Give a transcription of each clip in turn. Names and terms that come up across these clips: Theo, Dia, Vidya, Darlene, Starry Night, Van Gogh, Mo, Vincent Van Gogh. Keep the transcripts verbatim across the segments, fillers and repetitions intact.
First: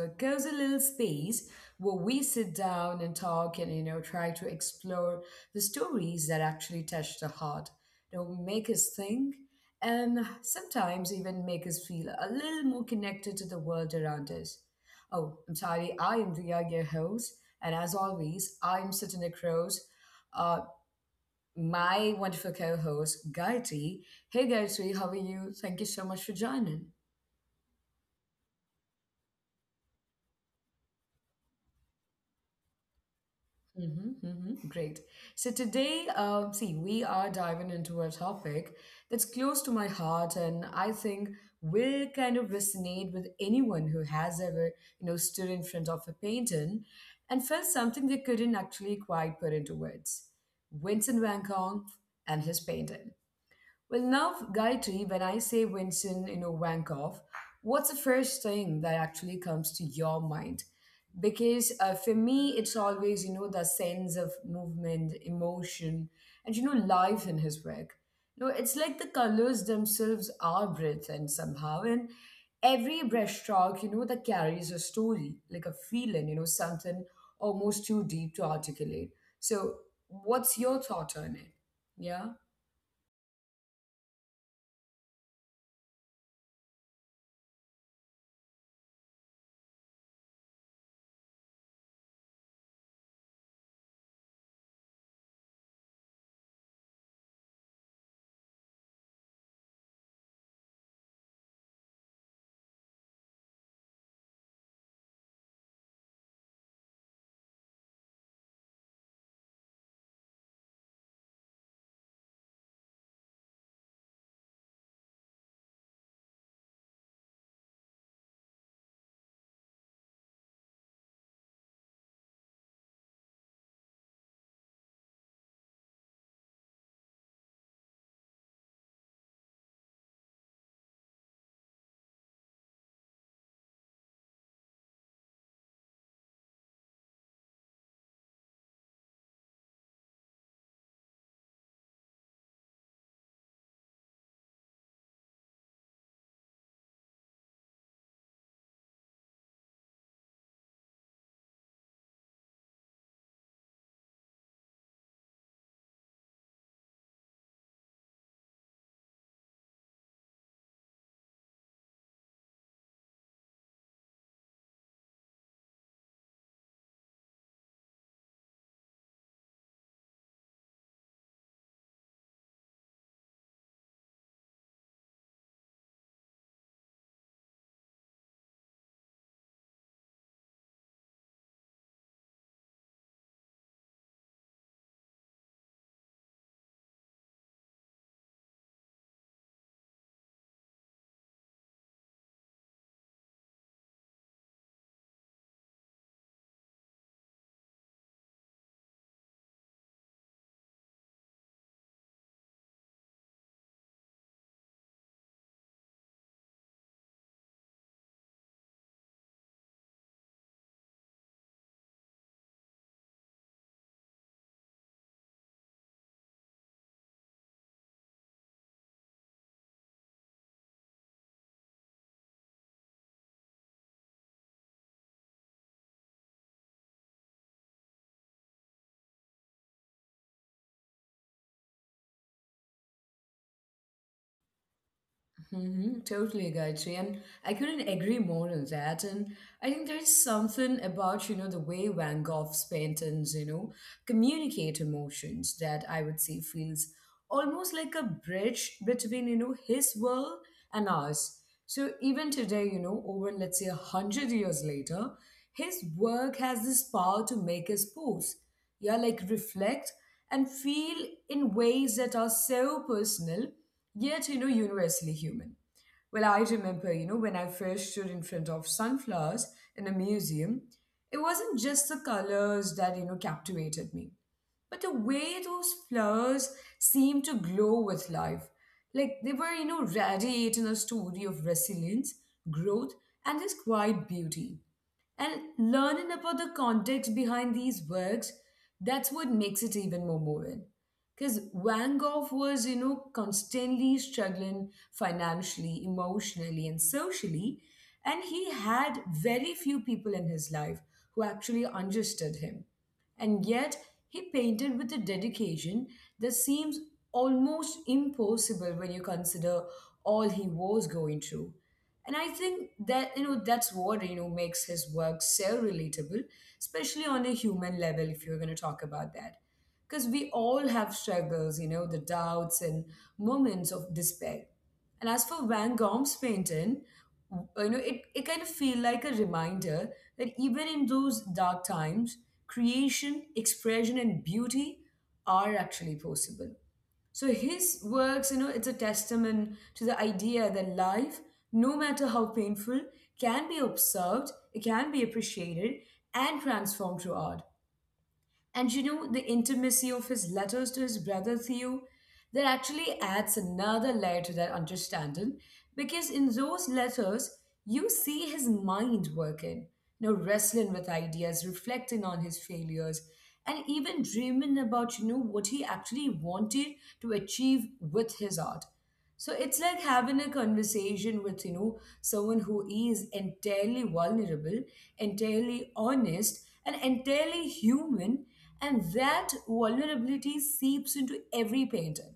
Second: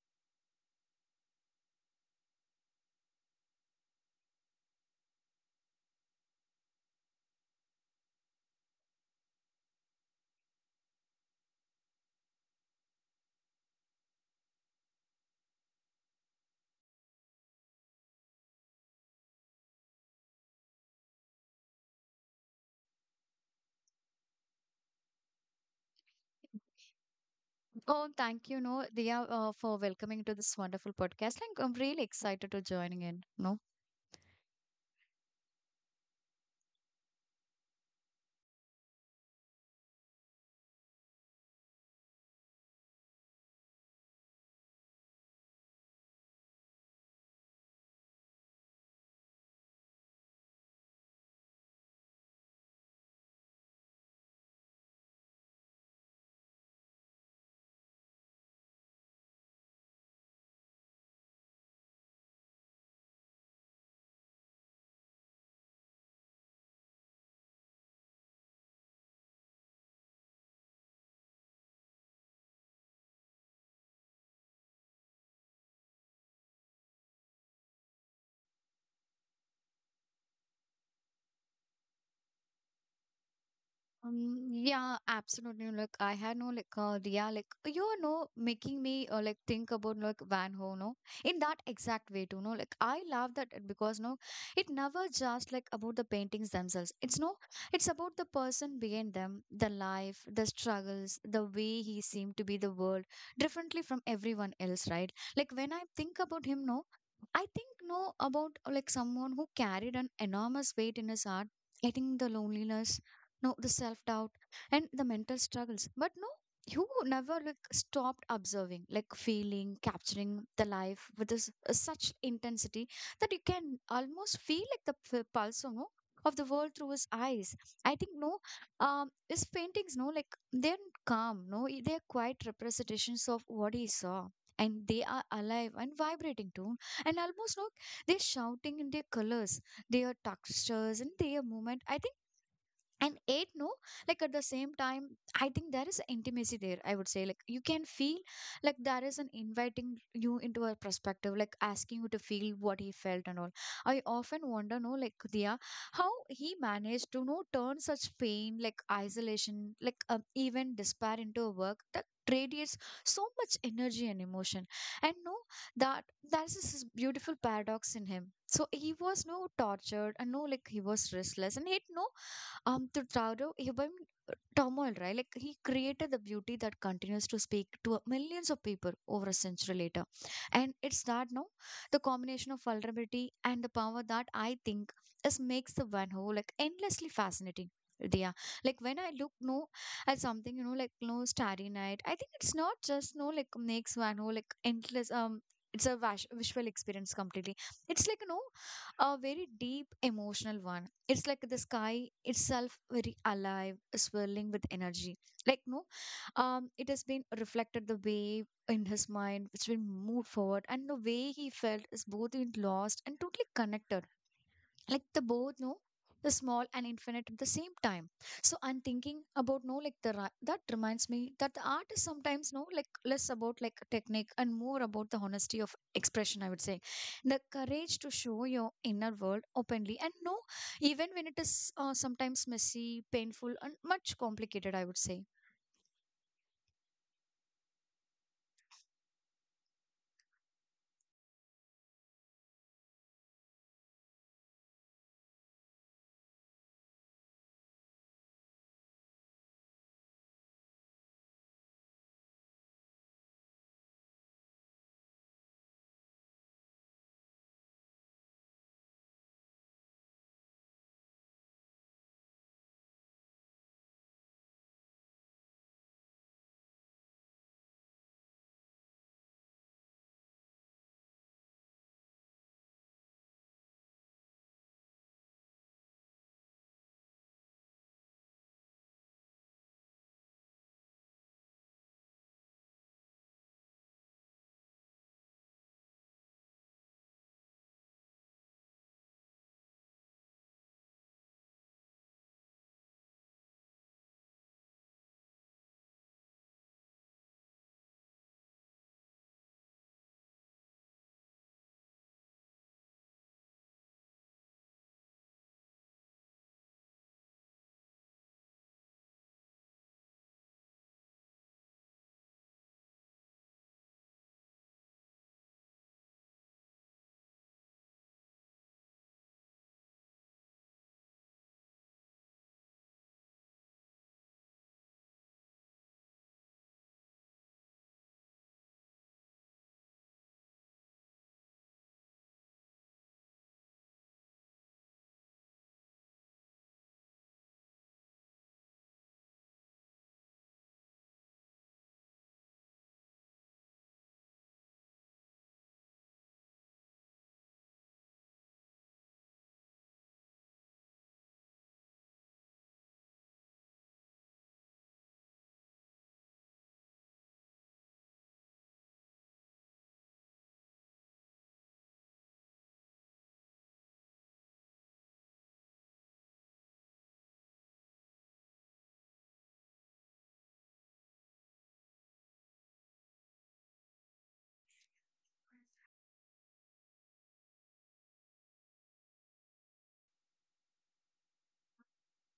a cozy little space where we sit down and talk and you know try to explore the stories that actually touch the heart, you know, make us think, and sometimes even make us feel a little more connected to the world around us. Oh, I'm sorry, I am Ria, your host, and as always, I'm sitting across uh, my wonderful co-host Gayatri. Hey Gayatri, how are you? Thank you so much for joining. Oh, thank you, no, Dia, uh, for welcoming to this wonderful podcast. Like, I'm really excited to joining in, no? hmm hmm Great. So today, uh, see, we are diving into a topic that's close to my heart, and I think will kind of resonate with anyone who has ever, you know, stood in front of a painting and felt something they couldn't actually quite put into words. Vincent Van Gogh and his painting. Well, now, Gayatri, when I say Vincent, you know, Vankoff, what's the first thing that actually comes to your mind? Because uh, for me, it's always, you know, the sense of movement, emotion, and, you know, life in his work. You know, it's like the colors themselves are breath and somehow. And every brushstroke, you know, that carries a story, like a feeling, you know, something almost too deep to articulate. So, what's your thought on it? Um, Yeah. yeah, absolutely. Like, I had no, like, uh, yeah, like, you know, making me, uh, like, think about, like, Van Gogh, no, in that exact way, too, no, like, I love that it- because, no, it never just, like, about the paintings themselves. It's no, it's about the person behind them, the life, the struggles, the way he seemed to be the world, differently from everyone else, right? Like, when I think about him, no, I think, no, about, uh, like, someone who carried an enormous weight in his heart. I think the loneliness, no, the self doubt, and the mental struggles, but no, you never like stopped observing, like feeling, capturing the life with this, uh, such intensity that you can almost feel like the p- pulse, you know, of the world through his eyes. I think, no, um his paintings, no, like they're calm, no, i- they're quite representations of what he saw, and they are alive and vibrating too. And almost, no, they're shouting in their colors, their textures, and their movement, I think. And eight, no, like at the same time, I think there is intimacy there, I would say. Like, you can feel like there is an inviting you into a perspective, like asking you to feel what he felt and all. I often wonder, no, like, Dia, how he managed to, no, turn such pain, like isolation, like, um, even despair, into a work that radiates so much energy and emotion. And no, that that's this beautiful paradox in him. So he was, no, tortured, and no, like he was restless, and he, no, um, to Taro, human turmoil, right? Like he created the beauty that continues to speak to uh, millions of people over a century later. And it's that, no, the combination of vulnerability and the power that I think is makes the Van Gogh like endlessly fascinating. Yeah, like when I look, no, at something, you know, like, no, starry night. I think it's not just, no, like makes Van Gogh like endless. Um, it's a vas- visual experience completely. It's like, you know, a very deep emotional one. It's like the sky itself very alive, swirling with energy. Like, no, um, it has been reflected the way in his mind, which will move forward, and the way he felt is both in lost and totally connected, like the both know the small and infinite at the same time. So I'm thinking about, no, like the ri- that reminds me that the art is sometimes, no, like less about like technique and more about the honesty of expression, I would say. The courage to show your inner world openly, and no, even when it is uh, sometimes messy, painful, and much complicated, I would say. Mm-hmm, totally, Gayatri. And I couldn't agree more on that. And I think there's something about, you know, the way Van Gogh's paintings, you know, communicate emotions that I would say feels almost like a bridge between, you know, his world and ours. So even today, you know, over let's say a hundred years later, his work has this power to make us pause. Yeah, like reflect and feel in ways that are so personal yet you know universally human. Well, I remember, you know, when I first stood in front of Sunflowers in a museum, it wasn't just the colors that you know captivated me, but the way those flowers seemed to glow with life, like they were you know radiating a story of resilience, growth, and this quiet beauty. And learning about the context behind these works, that's what makes it even more moving. Because Van Gogh was, you know, constantly struggling financially, emotionally, and socially. And he had very few people in his life who actually understood him. And yet, he painted with a dedication that seems almost impossible when you consider all he was going through. And I think that, you know, that's what you know makes his work so relatable, especially on a human level if you're going to talk about that. Because we all have struggles, you know, the doubts and moments of despair. And as for Van Gogh's painting, you know, it, it kind of feel like a reminder that even in those dark times, creation, expression and beauty are actually possible. So his works, you know, it's a testament to the idea that life, no matter how painful, can be observed, it can be appreciated, and transformed through art. And you know, the intimacy of his letters to his brother Theo, that actually adds another layer to that understanding. Because in those letters, you see his mind working, you know, wrestling with ideas, reflecting on his failures, and even dreaming about, you know, what he actually wanted to achieve with his art. So it's like having a conversation with, you know, someone who is entirely vulnerable, entirely honest, and entirely human. And that vulnerability seeps into every painting,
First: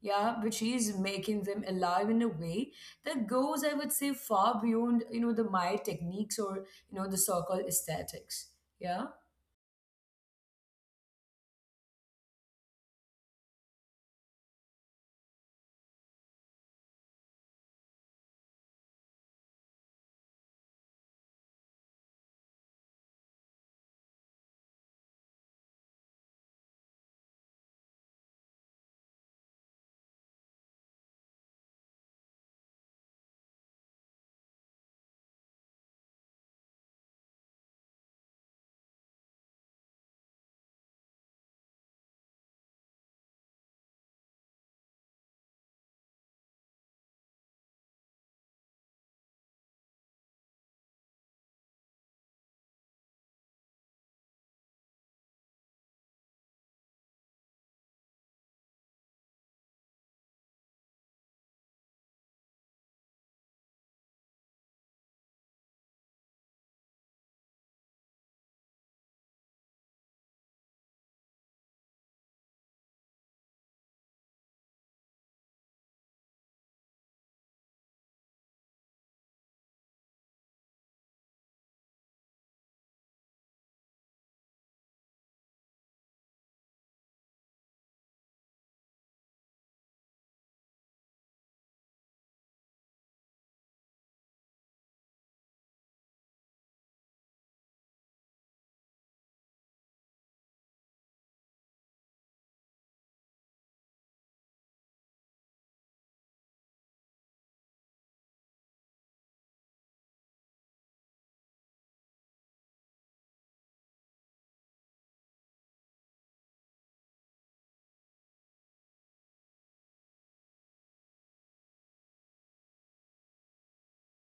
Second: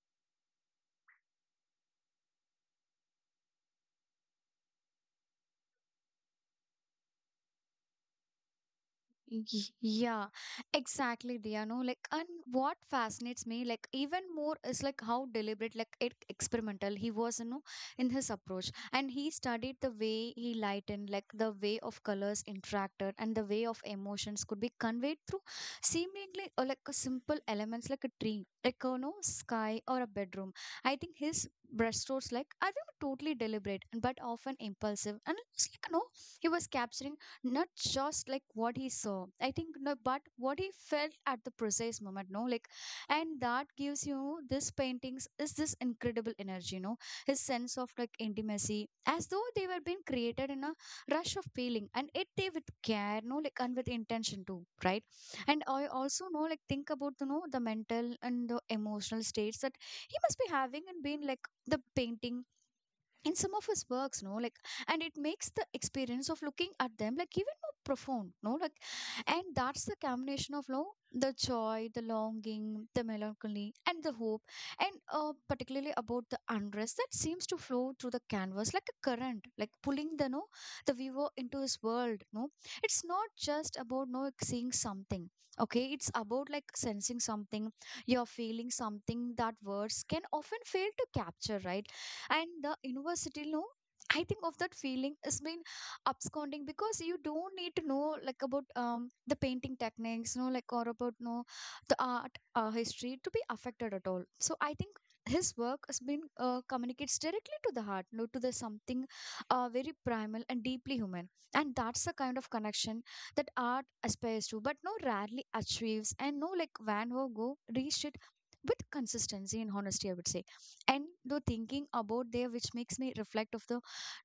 yeah, which is making them alive in a way that goes, I would say, far beyond, you know, the my techniques or, you know, the so-called aesthetics. Yeah. Y- Yeah, exactly, Dia. No, like, and what fascinates me, like, even more is like how deliberate, like, it, experimental he was, you know, in his approach. And he studied the way he lightened, like, the way of colors interacted, and the way of emotions could be conveyed through seemingly or like a simple elements, like a tree, like, you know, sky or a bedroom. I think his brushstrokes, like, I think totally deliberate, and but often impulsive, and it's like, no, he was capturing not just like what he saw, I think, no, but what he felt at the precise moment, no, like. And that gives you this paintings is this incredible energy, you know, his sense of like intimacy as though they were being created in a rush of feeling, and it they with care, no, like, and with intention too, right? And I also know like think about the know the mental and the emotional states that he must be having and being like the painting in some of his works, no, like. And it makes the experience of looking at them like even more profound, no, like. And that's the combination of, no, the joy, the longing, the melancholy, and the hope. And uh, particularly about the unrest that seems to flow through the canvas like a current, like pulling the, no, the viewer into his world, no. It's not just about, no, like, seeing something. Okay, it's about like sensing something. You're feeling something that words can often fail to capture, right? And the university, no, I think of that feeling has been absconding, because you don't need to know like about um the painting techniques, no, like, or about, no, the art, uh, history to be affected at all. So I think his work has been uh, communicates directly to the heart, no, to the something, uh, very primal and deeply human. And that's the kind of connection that art aspires to, but no rarely achieves. And no, like Van Gogh reached it with consistency and honesty, I would say. And the thinking about there which makes me reflect of the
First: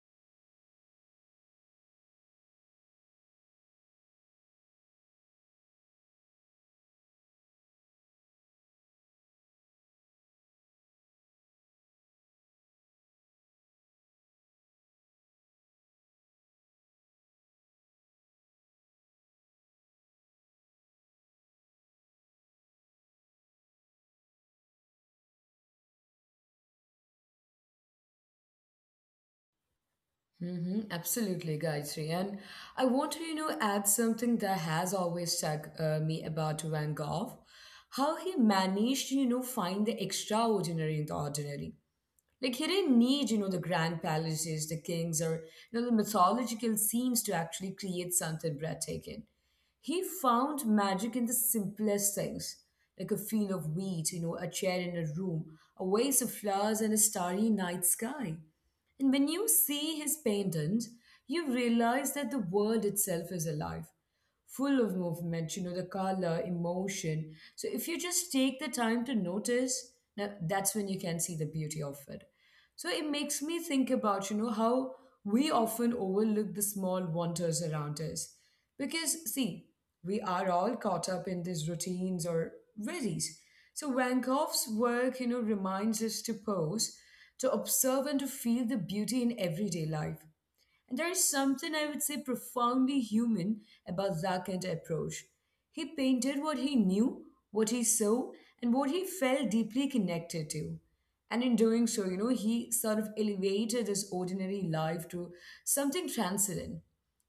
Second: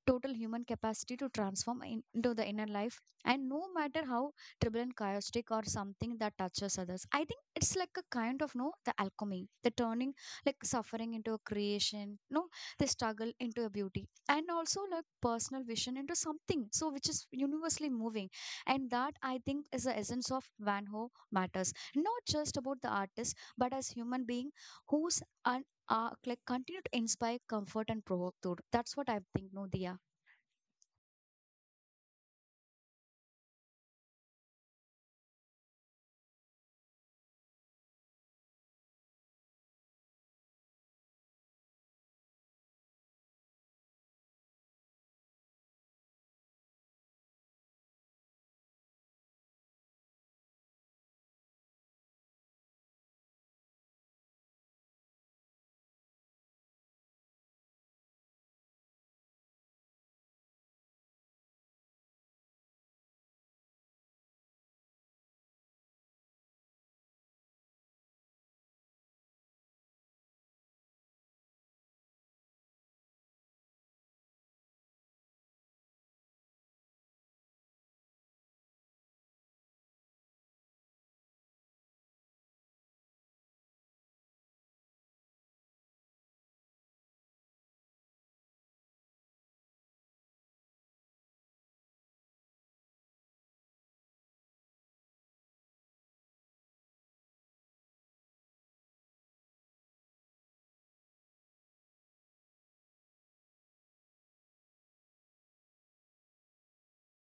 total human capacity to transform in- into the inner life, and no matter how turbulent, chaotic, or something that touches others, I think it's like a kind of, no, the alchemy, the turning like suffering into a creation, no, the struggle into a beauty, and also like personal vision into something, so which is universally moving. And that, I think, is the essence of Van Ho matters, not just about the artist, but as human being, who's whose uh, like continue to inspire, comfort, and provoke thought. That's what I think, no, Diya. Mm-hmm, absolutely, Gayatri. And I want to, you know, add something that has always struck uh, me about Van Gogh, how he managed to, you know, find the extraordinary in the ordinary. Like he didn't need, you know, the grand palaces, the kings, or you know, the mythological scenes to actually create something breathtaking. He found magic in the simplest things, like a field of wheat, you know, a chair in a room, a vase of flowers, and a starry night sky. And when you see his paintings, you realize that the world itself is alive, full of movement, you know, the color, emotion. So if you just take the time to notice, now that's when you can see the beauty of it. So it makes me think about, you know, how we often overlook the small wonders around us. Because, see, we are all caught up in these routines or worries. So Van Gogh's work, you know, reminds us to pause, to observe and to feel the beauty in everyday life. And there is something I would say profoundly human about that approach. He painted what he knew, what he saw, and what he felt deeply connected to. And in doing so, you know, he sort of elevated his ordinary life to something transcendent.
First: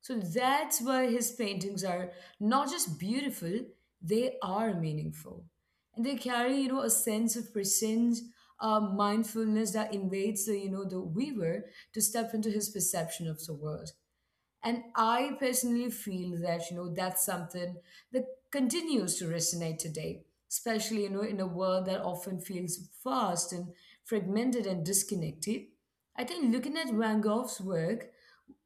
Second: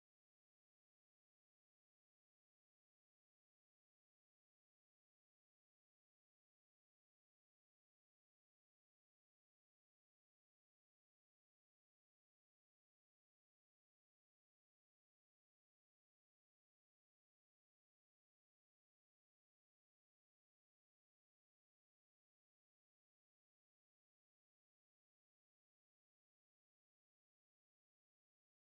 So that's why his paintings are not just beautiful, they are meaningful, and they carry you know a sense of presence, uh, mindfulness that invades the you know the weaver to step into his perception of the world. And I personally feel that, you know, that's something that continues to resonate today, especially, you know, in a world that often feels fast and fragmented and disconnected. I think looking at Van Gogh's work,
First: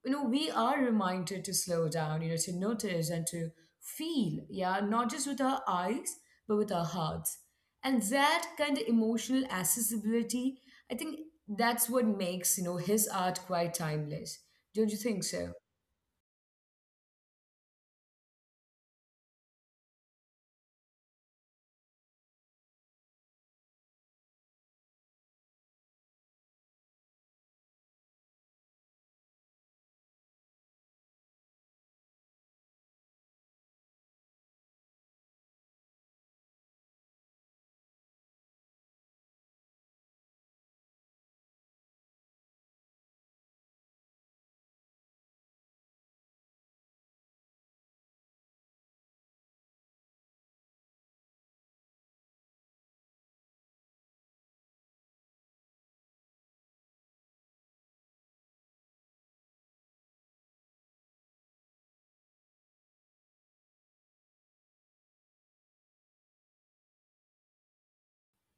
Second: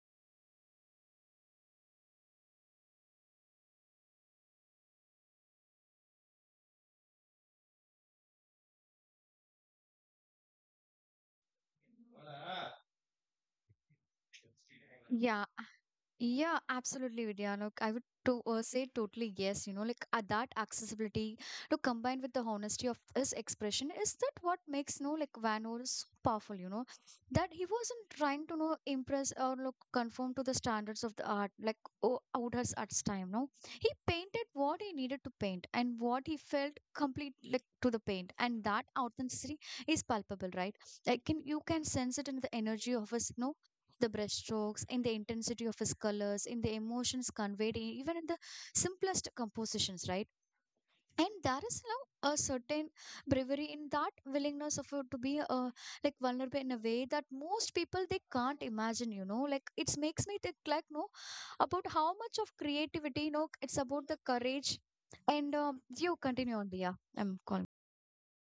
you know, we are reminded to slow down, you know, to notice and to feel, yeah, not just with our eyes, but with our hearts. And that kind of emotional accessibility, I think that's what makes, you know, his art quite timeless. Don't you think Yeah, so? yeah, absolutely, Vidya. Look, I would to uh, say totally yes. You know, like, uh, that accessibility to combine with the honesty of his expression is that what makes, no, like Van Gogh so powerful. You know, that he wasn't trying to know impress or look conform to the standards of the art, like, oh, out his art's time. No, he painted what he needed to paint and what he felt complete like to the paint, and that authenticity is palpable, right? Like, can you can sense it in the energy of his, no, the brushstrokes, in the intensity of his colors, in the emotions conveyed, e- even in the simplest compositions, right? And there is now a certain bravery in that willingness of you to be uh, like vulnerable in a way that most people they can't imagine. You know, like, it makes me think like, no, about how much of creativity. You know, it's about the courage. And um, you continue on, Dia. I'm calling.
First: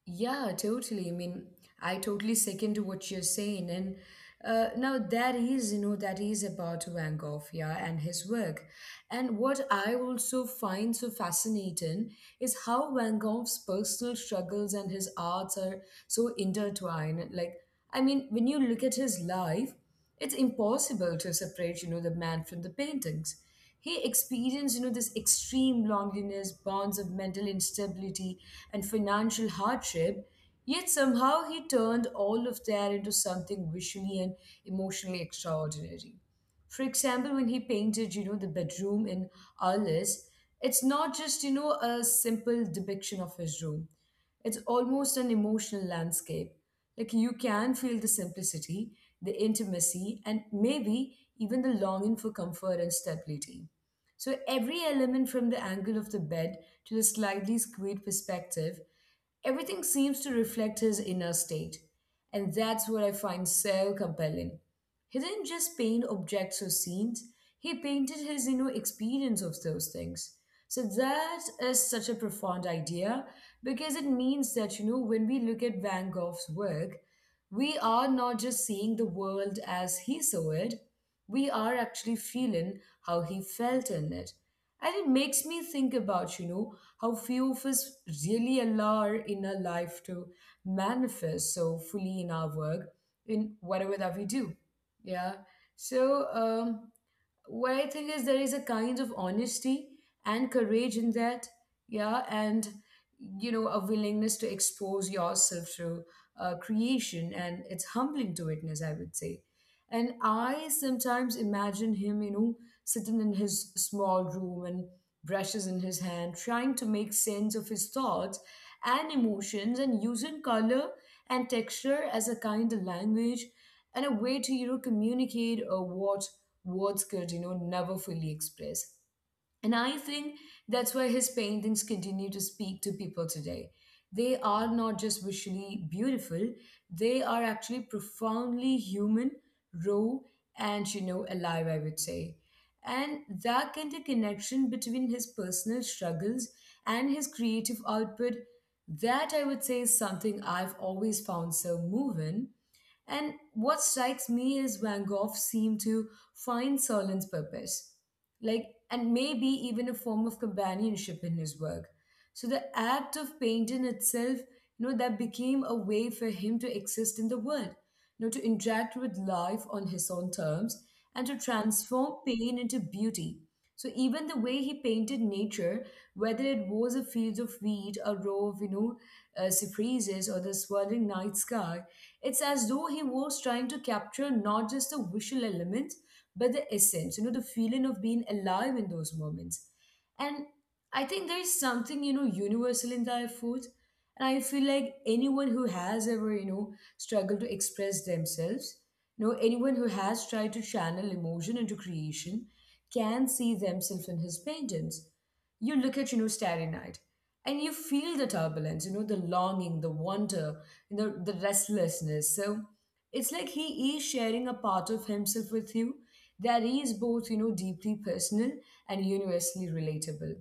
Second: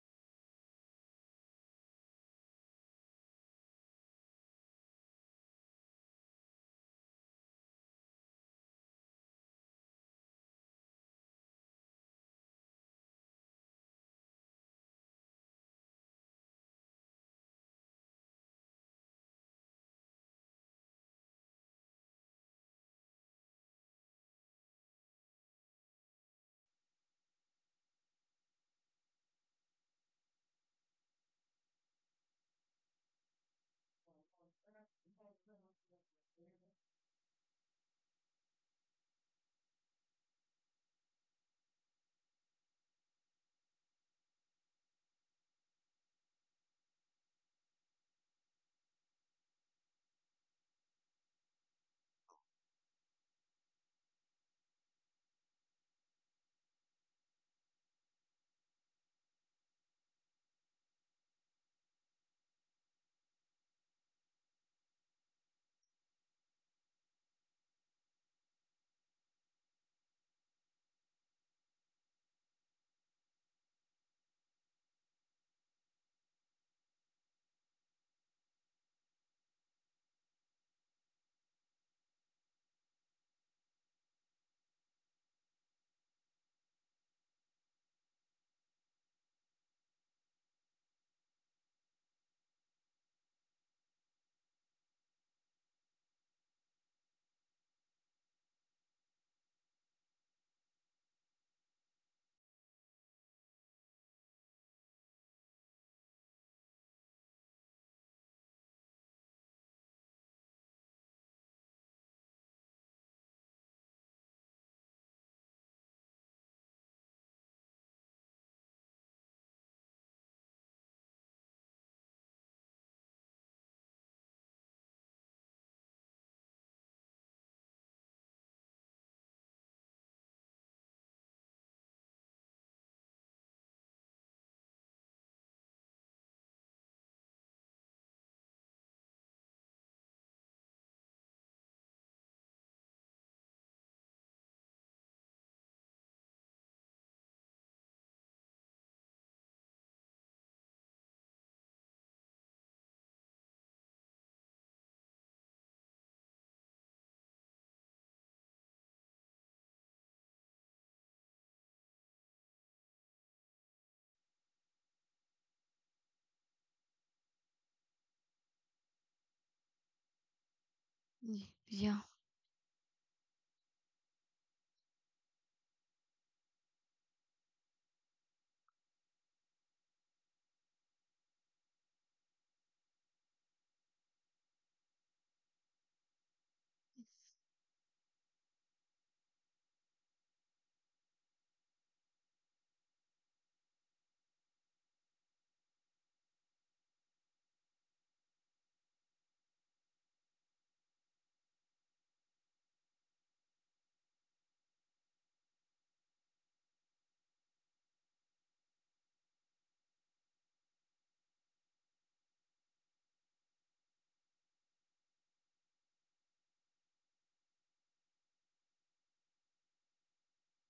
Yeah, totally. I mean, I totally second to what you're saying. And uh, now that is, you know, that is about Van Gogh, yeah, and his work. And what I also find so fascinating is how Van Gogh's personal struggles and his arts are so intertwined. Like, I mean, when you look at his life, it's impossible to separate, you know, the man from the paintings. He experienced, you know, this extreme loneliness, bonds of mental instability, and financial hardship. Yet somehow he turned all of that into something visually and emotionally extraordinary. For example, when he painted, you know, the bedroom in Alice, it's not just, you know, a simple depiction of his room. It's almost an emotional landscape. Like you can feel the simplicity, the intimacy, and maybe even the longing for comfort and stability. So every element from the angle of the bed to the slightly skewed perspective, everything seems to reflect his inner state. And that's what I find so compelling. He didn't just paint objects or scenes, he painted his you know experience of those things. So that is such a profound idea, because it means that you know when we look at Van Gogh's work, we are not just seeing the world as he saw it, we are actually feeling how he felt in it. And it makes me think about, you know, how few of us really allow our inner life to manifest so fully in our work, in whatever that we do. Yeah. So um what I think is there is a kind of honesty and courage in that, yeah, and you know a willingness to expose yourself to uh, creation, and it's humbling to witness, I would say. And I sometimes imagine him, you know, sitting in his small room and brushes in his hand, trying to make sense of his thoughts and emotions, and using color and texture as a kind of language and a way to, you know, communicate uh, what words could, you know, never fully express. And I think that's why his paintings continue to speak to people today. They are not just visually beautiful, they are actually profoundly human, raw, and you know, alive, I would say. And that kind of connection between his personal struggles and his creative output, that I would say is something I've always found so moving. And what strikes me is Van Gogh seemed to find Solon's purpose, like, and maybe even a form of companionship in his work. So the act of painting itself, you know, that became a way for him to exist in the world, you know, to interact with life on his own terms, and to Mm, yeah. transform pain into beauty. So even the way he painted nature, whether it was a field of wheat, a row of you know uh, cypresses, or the swirling night sky, it's as though he was trying to capture not just the visual elements but the essence. You know, the feeling of being alive in those moments. And I think there is something, you know, universal in Thai food. And I feel like anyone who has ever, you know, struggled to express themselves, you know, anyone who has tried to channel emotion into creation can see themselves in his paintings. You look at, you know, Starry Night and you feel the turbulence, you know, the longing, the wonder, you know, the restlessness. So it's like he is sharing a part of himself with you that is both you know deeply personal and universally relatable.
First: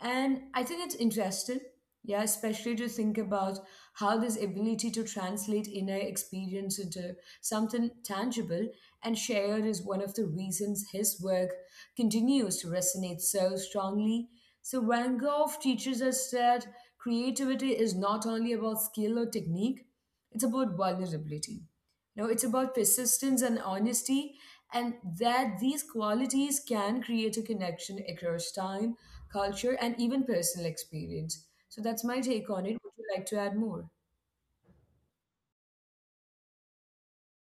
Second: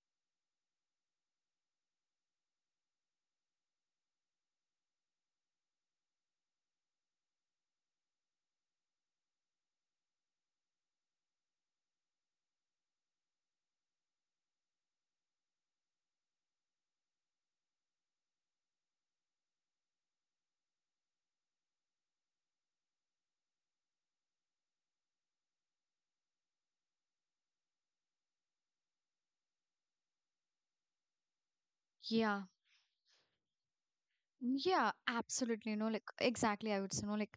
And I think it's interesting. Yeah, especially to think about how this ability to translate inner experience into something tangible and shared is one of the reasons his work continues to resonate so strongly. So Van Gogh teaches us that creativity is not only about skill or technique, it's about vulnerability. No, it's about persistence and honesty, and that these qualities can create a connection across time, culture, and even personal experience. So that's my take on Yeah. it. Would you like to add more? Yeah, absolutely. You know, like exactly, I would say, no. Like,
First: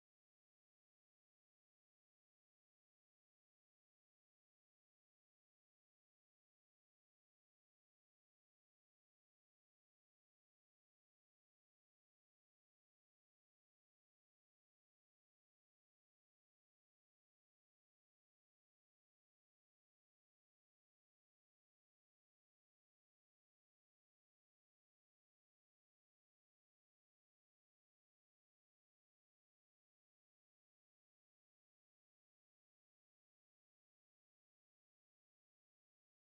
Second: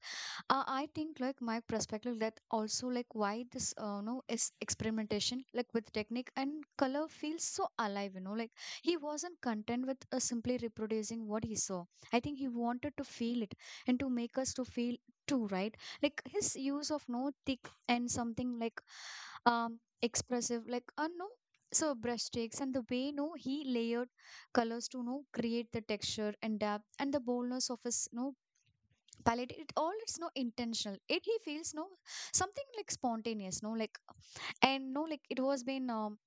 uh, I think like my perspective that also like why this, uh, no, is experimentation like with technique and color feels so alive. You know, like he wasn't content with uh, simply reproducing what he saw. I think he wanted to feel it and to make us to feel too, right? Like his use of, no, thick and something like um expressive, like, uh, no. So brushstrokes and the way, no, he layered colors to, you know, create the texture and depth and the boldness of his, you know, palette. It all it's, no, intentional. It he feels, no, something like spontaneous, no, like. And no, like it was been, um,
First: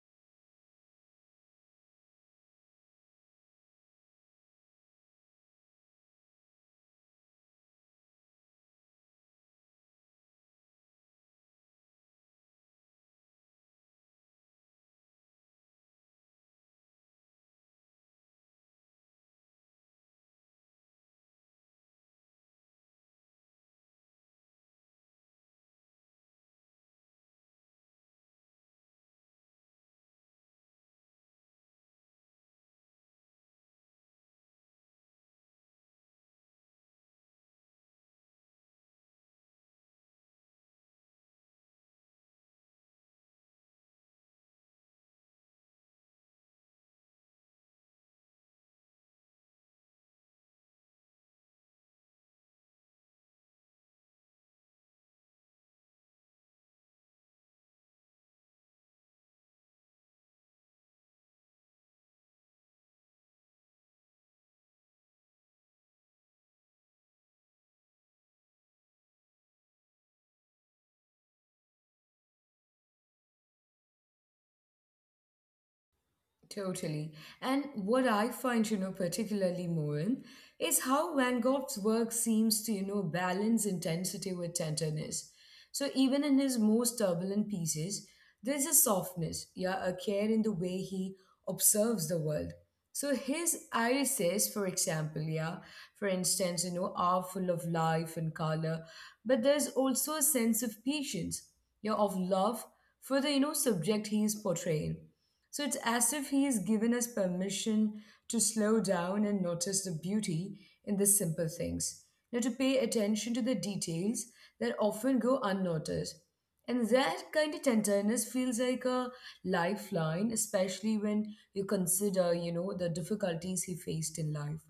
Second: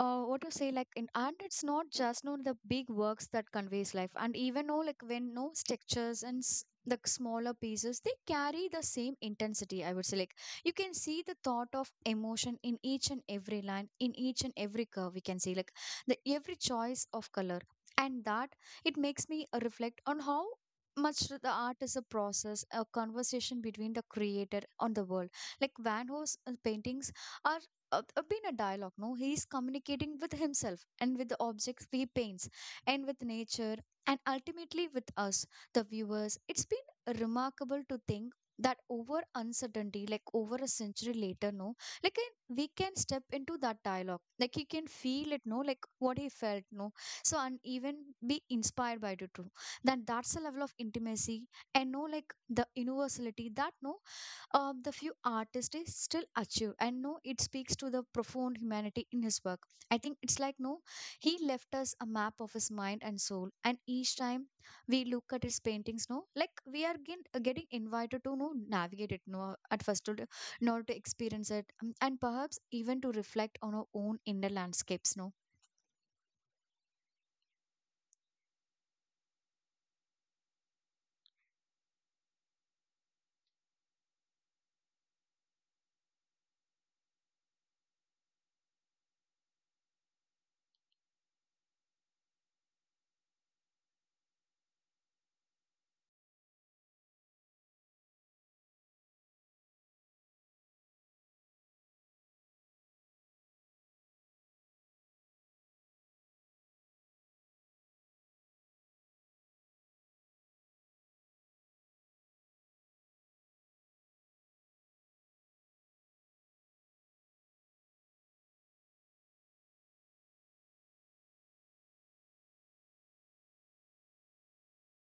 uh, what to say, like in, and it's not just, no, the big works that conveys life. And even though, like when, no, textures and s- the smaller pieces, they carry the same intensity, I would say. Like, you can see the thought of emotion in each and every line, in each and every curve. We can see like the every choice of color. And that it makes me uh, reflect on how much the art is a process, a conversation between the creator and the world. Like Van Gogh's uh, paintings are, uh, uh, been a dialogue, no, he's communicating with himself and with the objects he paints, and with nature, and ultimately with us, the viewers. It's been remarkable to think that over uncertainty like over a century later, no, like, and we can step into that dialogue, like he can feel it, no, like what he felt, no. So and even be inspired by it too. Then that's a level of intimacy and, no, like the universality that, no, uh, the few artists is still achieve. And no it speaks to the profound humanity in his work. I think it's like, no, he left us a map of his mind and soul. And each time we look at his paintings, no, like, we are getting, getting invited to, no, navigate it, no, at first, to in order to experience it, um, and perhaps even to reflect on our own inner landscapes, no. Totally. And what I find, you know, particularly moving is how Van Gogh's work seems to, you know, balance intensity with tenderness. So even in his most turbulent pieces, there's a softness, yeah, a care in the way he observes the world. So his irises, for example, yeah, for instance, you know, are full of life and color, but there's also a sense of patience, yeah, of love for the, you know, subject he is portraying. So it's as if he has given us permission to slow down and notice the beauty in the simple things, Now to pay attention to the details that often go unnoticed. And that kind of tenderness feels like a lifeline, especially when you consider, you know, the difficulties he faced in life.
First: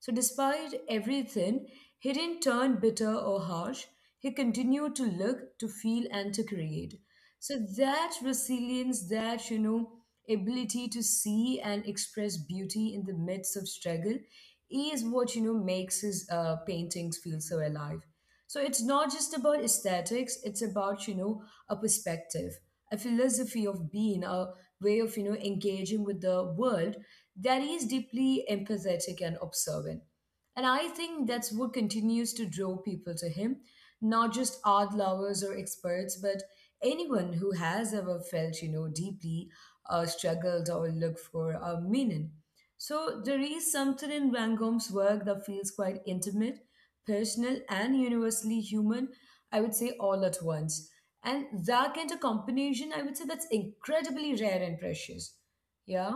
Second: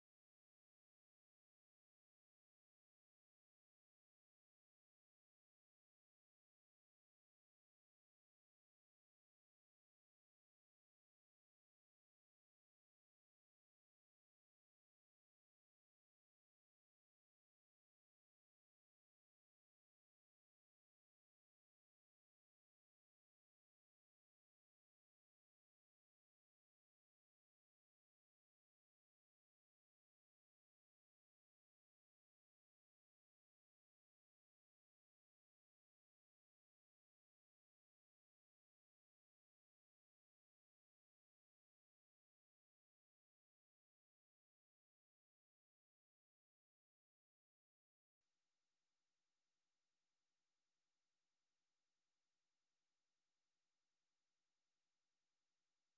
So, despite everything, he didn't turn bitter or harsh. He continued to look, to feel, and to create. So, that resilience, that, you know, ability to see and express beauty in the midst of struggle is what, you know, makes his uh, paintings feel so alive. So it's not just about aesthetics, it's about, you know, a perspective, a philosophy of being, a way of, you know, engaging with the world that is deeply empathetic and observant. And I think that's what continues to draw people to him, not just art lovers or experts, but anyone who has ever felt, you know, deeply uh, struggled or looked for a meaning. So there is something in Van Gogh's work that feels quite intimate, personal, and universally human, I would say all at once. And that kind of combination, I would say that's incredibly rare and precious. Yeah.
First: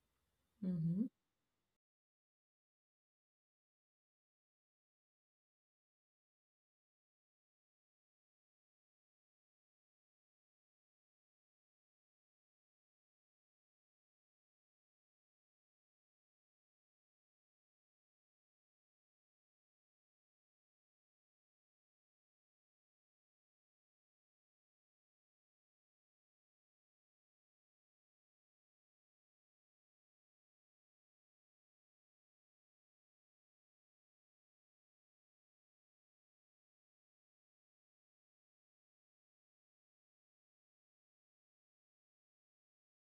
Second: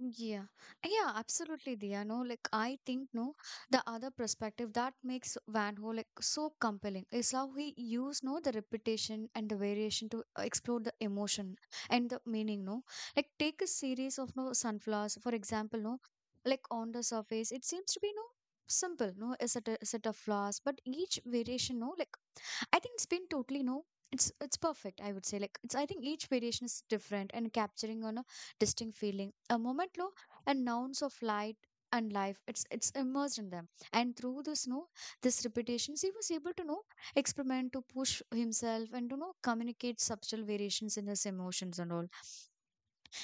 Yeah, Mm-hmm. yeah, absolutely, Diya. No, like I think no, The other perspective that makes Van Ho like so compelling is how he used no the repetition and the variation to explore the emotion and the meaning. No, like take a series of no sunflowers, for example, no, like on the surface it seems to be no simple, no a set a set of flowers, but each variation no like I think it's been totally no. It's it's perfect. I would say like it's. I think each variation is different and capturing on a distinct feeling, a moment low, and nouns of light and life. It's it's immersed in them, and through this no, this repetitions, he was able to know experiment to push himself and to know communicate subtle variations in his emotions and all,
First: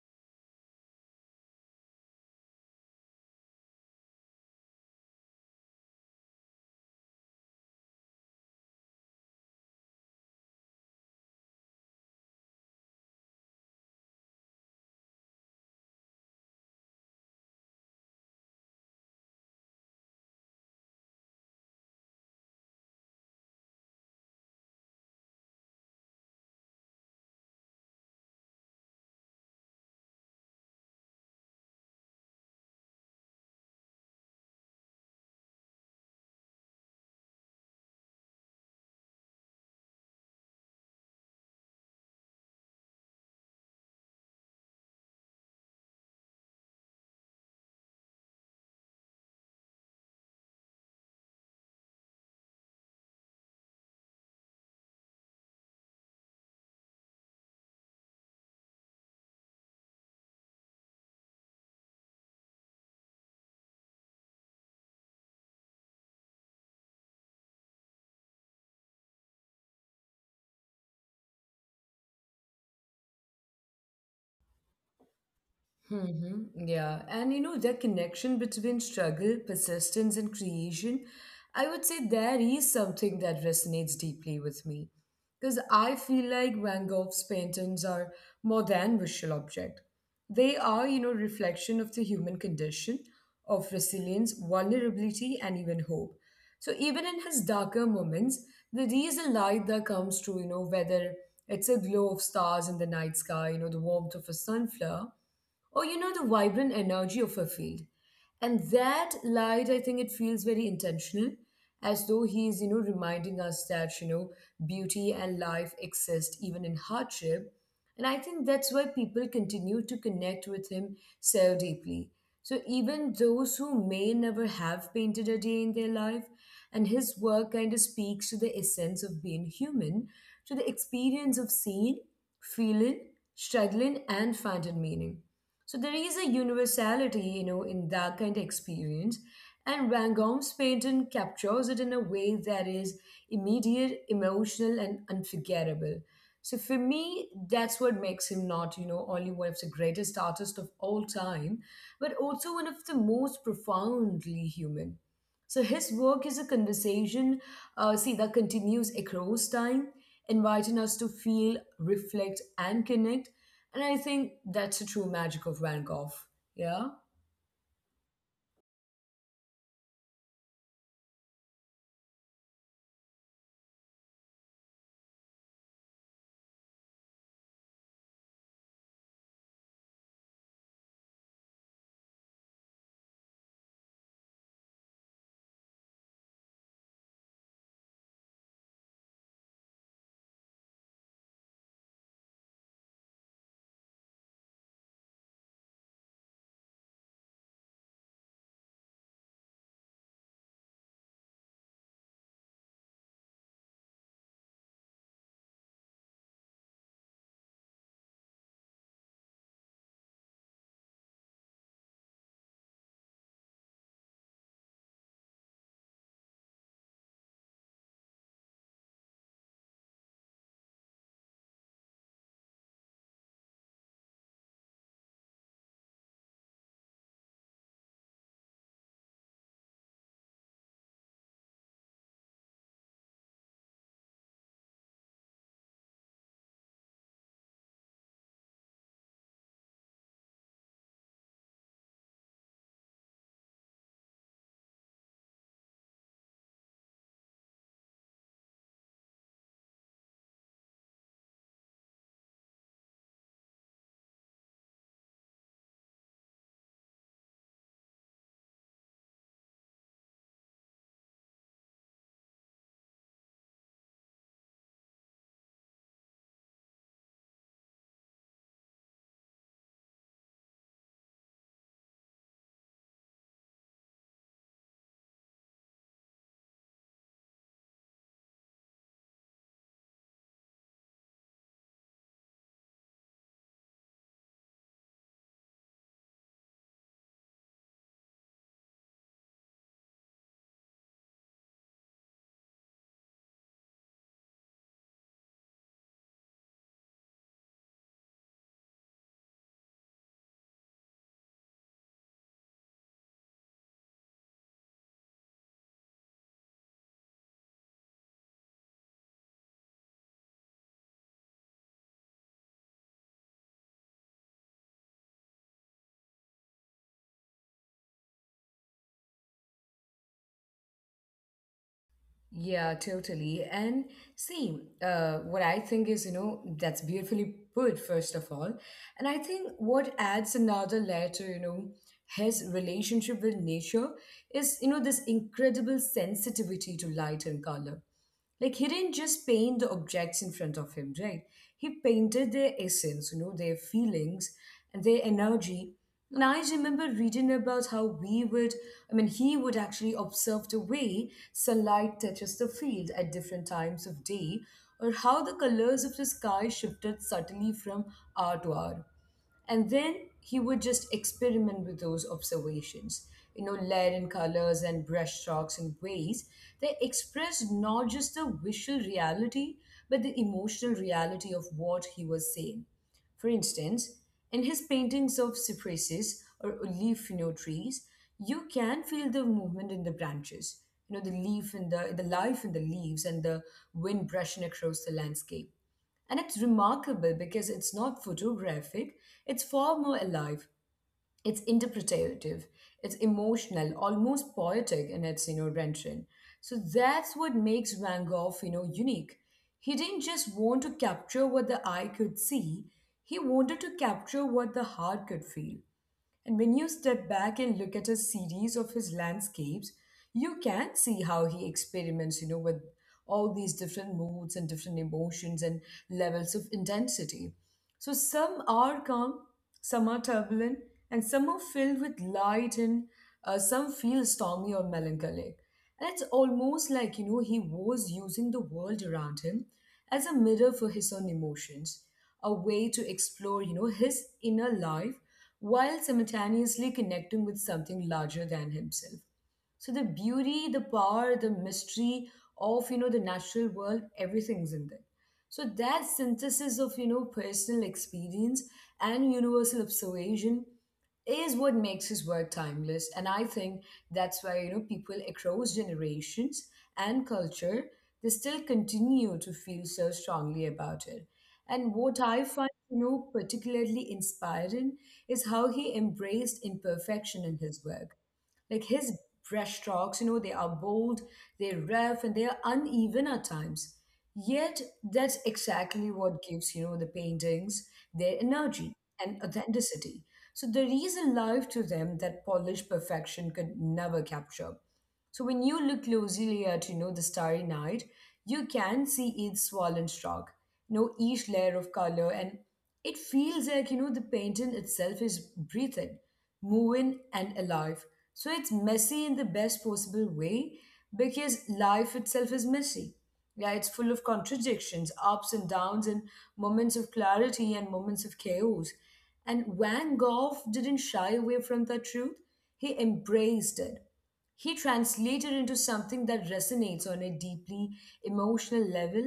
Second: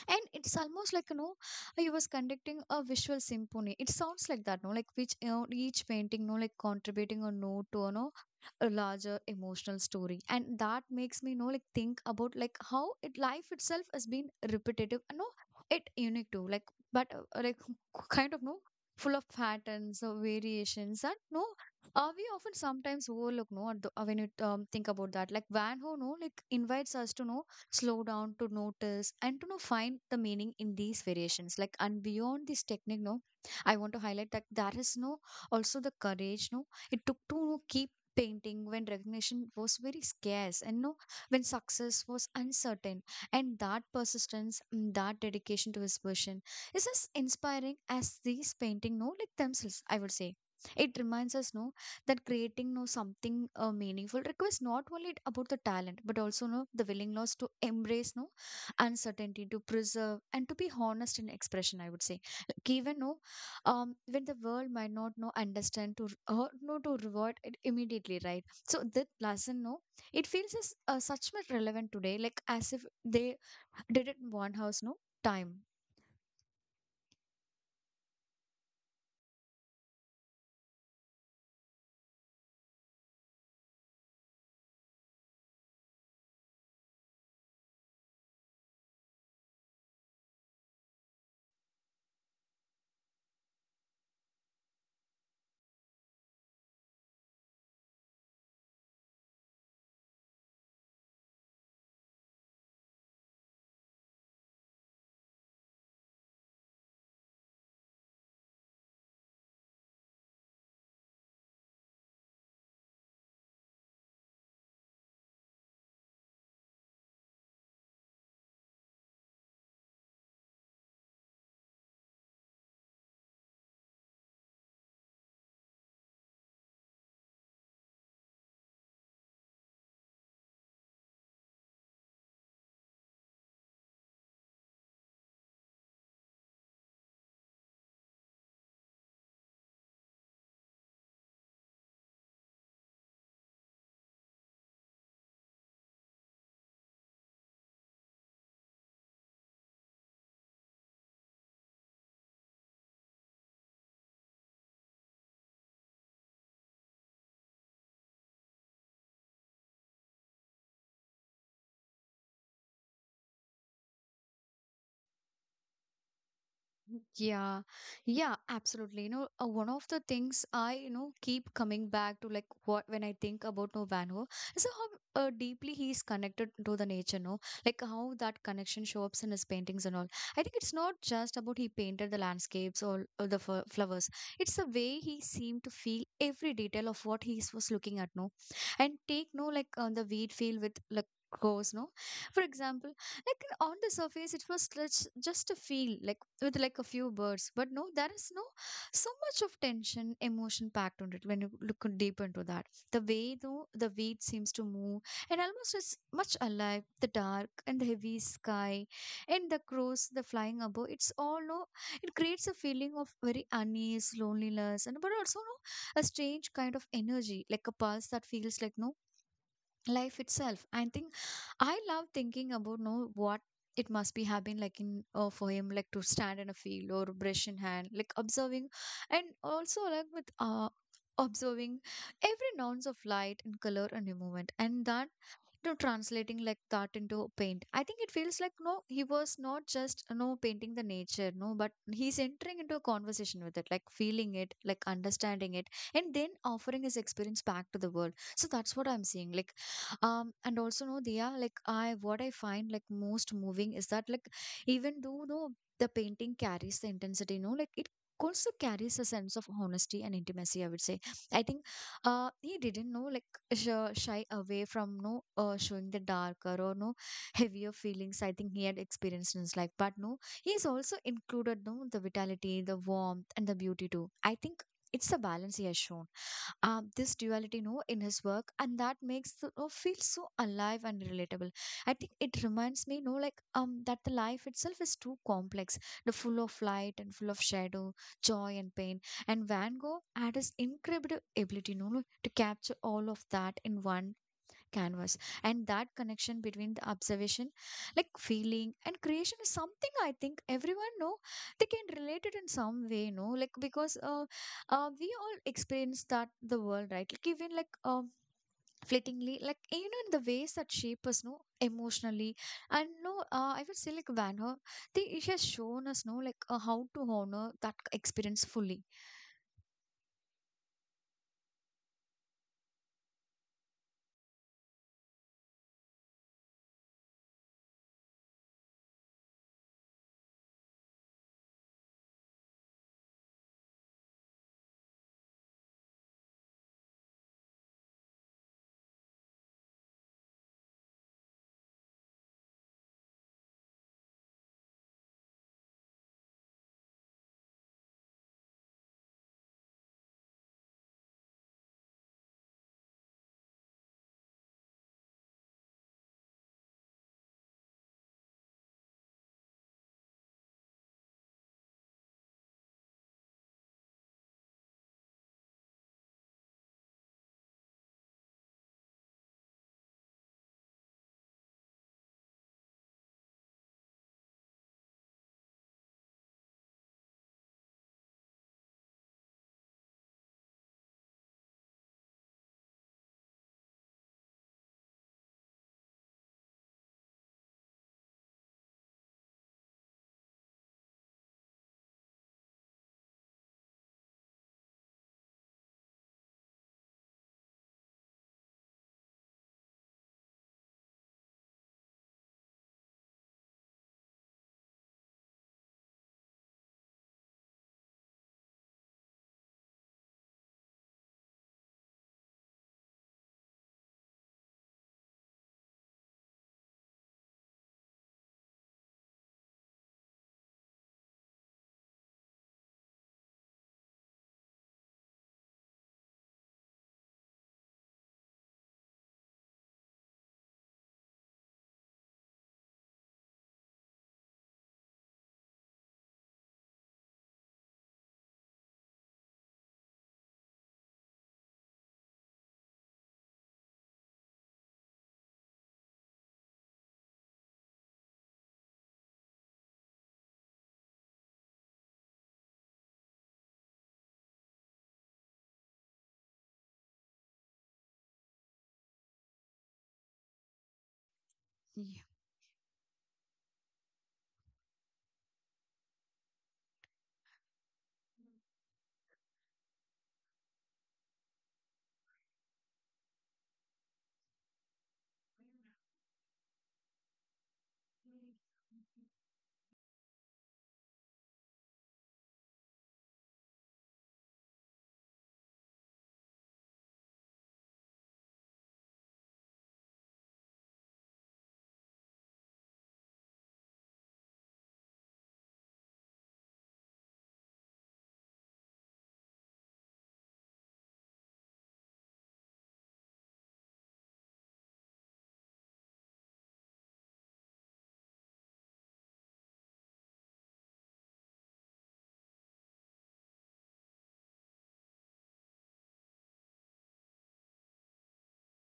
and it's almost like you know he was conducting a visual symphony. It sounds like that no like which you know, each painting no like contributing a note to you know a larger emotional story. And that makes me you know like think about like how it life itself has been repetitive, you know it unique too, like but uh, like kind of no full of patterns or variations, and no uh, we often sometimes overlook no at the- uh, when you um, think about that, like Van Ho no like invites us to know slow down to notice and to know find the meaning in these variations, like and beyond this technique no I want to highlight that there is no also the courage no it took to no, keep painting when recognition was very scarce, and no when success was uncertain. And that persistence, mm, that dedication to his vision, is as inspiring as these painting no like themselves, I would say. It reminds us no that creating no something uh, meaningful requires not only about the talent, but also no the willingness to embrace no uncertainty, to preserve, and to be honest in expression, I would say. Like even no um when the world might not know understand to r- or no to reward it immediately, right? So that lesson no it feels as uh, such much relevant today, like as if they did it in one house no time. hmm Yeah. And you know, that connection between struggle, persistence, and creation, I would say there is something that resonates deeply with me. Because I feel like Van Gogh's paintings are more than visual object. They are, you know, reflection of the human condition, of resilience, vulnerability, and even hope. So even in his darker moments, there is a light that comes through, you know, whether it's a glow of stars in the night sky, you know, the warmth of a sunflower, or you know the vibrant energy of her field. And that light, I think it feels very intentional, as though he is you know reminding us that you know beauty and life exist even in hardship. And I think that's why people continue to connect with him so deeply, so even those who may never have painted a day in their life, and his work kind of speaks to the essence of being human, to the experience of seeing, feeling, struggling, and finding meaning. So there is a universality, you know, in that kind of experience. And Van Gogh's painting captures it in a way that is immediate, emotional, and unforgettable. So for me, that's what makes him not, you know, only one of the greatest artists of all time, but also one of the most profoundly human. So his work is a conversation, uh, see, that continues across time, inviting us to feel, reflect, and connect. And I think that's the true magic of Van Gogh. Yeah. Yeah, yeah, absolutely. You know, uh, one of the things I, you know, keep coming back to like what when I think about no Van Gogh, is how uh, deeply he's connected to the nature, no? Like how that connection shows up in his paintings and all. I think it's not just about he painted the landscapes, or, or the f flowers. It's the way he seemed to feel every detail of what he was looking at, no? And take no like on the wheat field with like goes, no? For example, like on the surface it was just just a feel like with like a few birds, but no there is no so much of tension emotion packed on it when you look deep into that, the way though the weight seems to move and almost is much alive, the dark and the heavy sky and the crows the flying above, it's all no it creates a feeling of very unease loneliness, and but also no a strange kind of energy, like a pulse that feels like no life itself. I think I love thinking about know what it must be have been like in uh, for him, like to stand in a field or brush in hand like observing, and also like with uh observing every nuance of light and color and movement. And that, you know, translating like that into paint, I think it feels like no he was not just no painting the nature, no but he's entering into a conversation with it, like feeling it, like understanding it, and then offering his experience back to the world. So that's what I'm seeing, like um and also no Diya, like I, what I find like most moving is that like even though no the painting carries the intensity, no like it also carries a sense of honesty and intimacy, I would say. I think uh he didn't know like sh- shy away from no uh, showing the darker or no heavier feelings I think he had experienced in his life, but no he's also included no the vitality, the warmth, and the beauty too. I think it's the balance he has shown. Um, this duality, no, in his work, and that makes you know, feel so alive and relatable. I think it reminds me, no, like um that the life itself is too complex, the full of light and full of shadow, joy and pain. And Van Gogh had his incredible ability no, no, to capture all of that in one canvas. And that connection between the observation, like feeling and creation, is something I think everyone know they can relate it in some way, no like because uh, uh we all experience that the world, right? Like even like um fleetingly, like you know in the ways that shape us no emotionally. And no uh, I would say like Van her, they she has shown us no like uh, how to honor that experience fully. Yeah, totally. And see, uh, what I think is, you know, that's beautifully put, first of all. And I think what adds another layer to, you know, his relationship with nature is, you know, this incredible sensitivity to light and color. Like he didn't just paint the objects in front of him, right? He painted their essence, you know, their feelings and their energy. And I remember reading about how we would, I mean, he would actually observe the way sunlight touches the field at different times of day, or how the colors of the sky shifted subtly from hour to hour. And then he would just experiment with those observations, you know layer in colors and brushstrokes in ways that expressed not just the visual reality, but the emotional reality of what he was saying. For instance, in his paintings of cypresses or oleifino trees, you can feel the movement in the branches, you know the leaf in the the life in the leaves, and the wind brushing across the landscape. And it's remarkable because it's not photographic, it's far more alive, it's interpretative, it's emotional, almost poetic in its, you know, rendition. So that's what makes Van Gogh, you know, unique. He didn't just want to capture what the eye could see, he wanted to capture what the heart could feel. And when you step back and look at a series of his landscapes, you can see how he experiments, you know, with all these different moods and different emotions and levels of intensity. So some are calm, some are turbulent, and some are filled with light, and uh, some feel stormy or melancholic. And it's almost like, you know, he was using the world around him as a mirror for his own emotions, a way to explore, you know, his inner life while simultaneously connecting with something larger than himself. So the beauty, the power, the mystery of you know the natural world, everything's in there. So that synthesis of you know personal experience and universal observation is what makes his work timeless. And I think that's why you know people across generations and culture, they still continue to feel so strongly about it. And what I find you know particularly inspiring is how he embraced imperfection in his work. Like his brushstrokes, you know, they are bold, they're rough, and they're uneven at times. Yet that's exactly what gives, you know, the paintings their energy and authenticity. So there is a life to them that polished perfection could never capture. So when you look closely at, you know, the Starry Night, you can see each swollen rock, you know, each layer of color, and it feels like, you know, the painting itself is breathing, moving, and alive. So it's messy in the best possible way, because life itself is messy. Yeah, it's full of contradictions, ups and downs, and moments of clarity and moments of chaos. And Van Gogh didn't shy away from that truth, he embraced it, he translated into something that resonates on a deeply emotional level.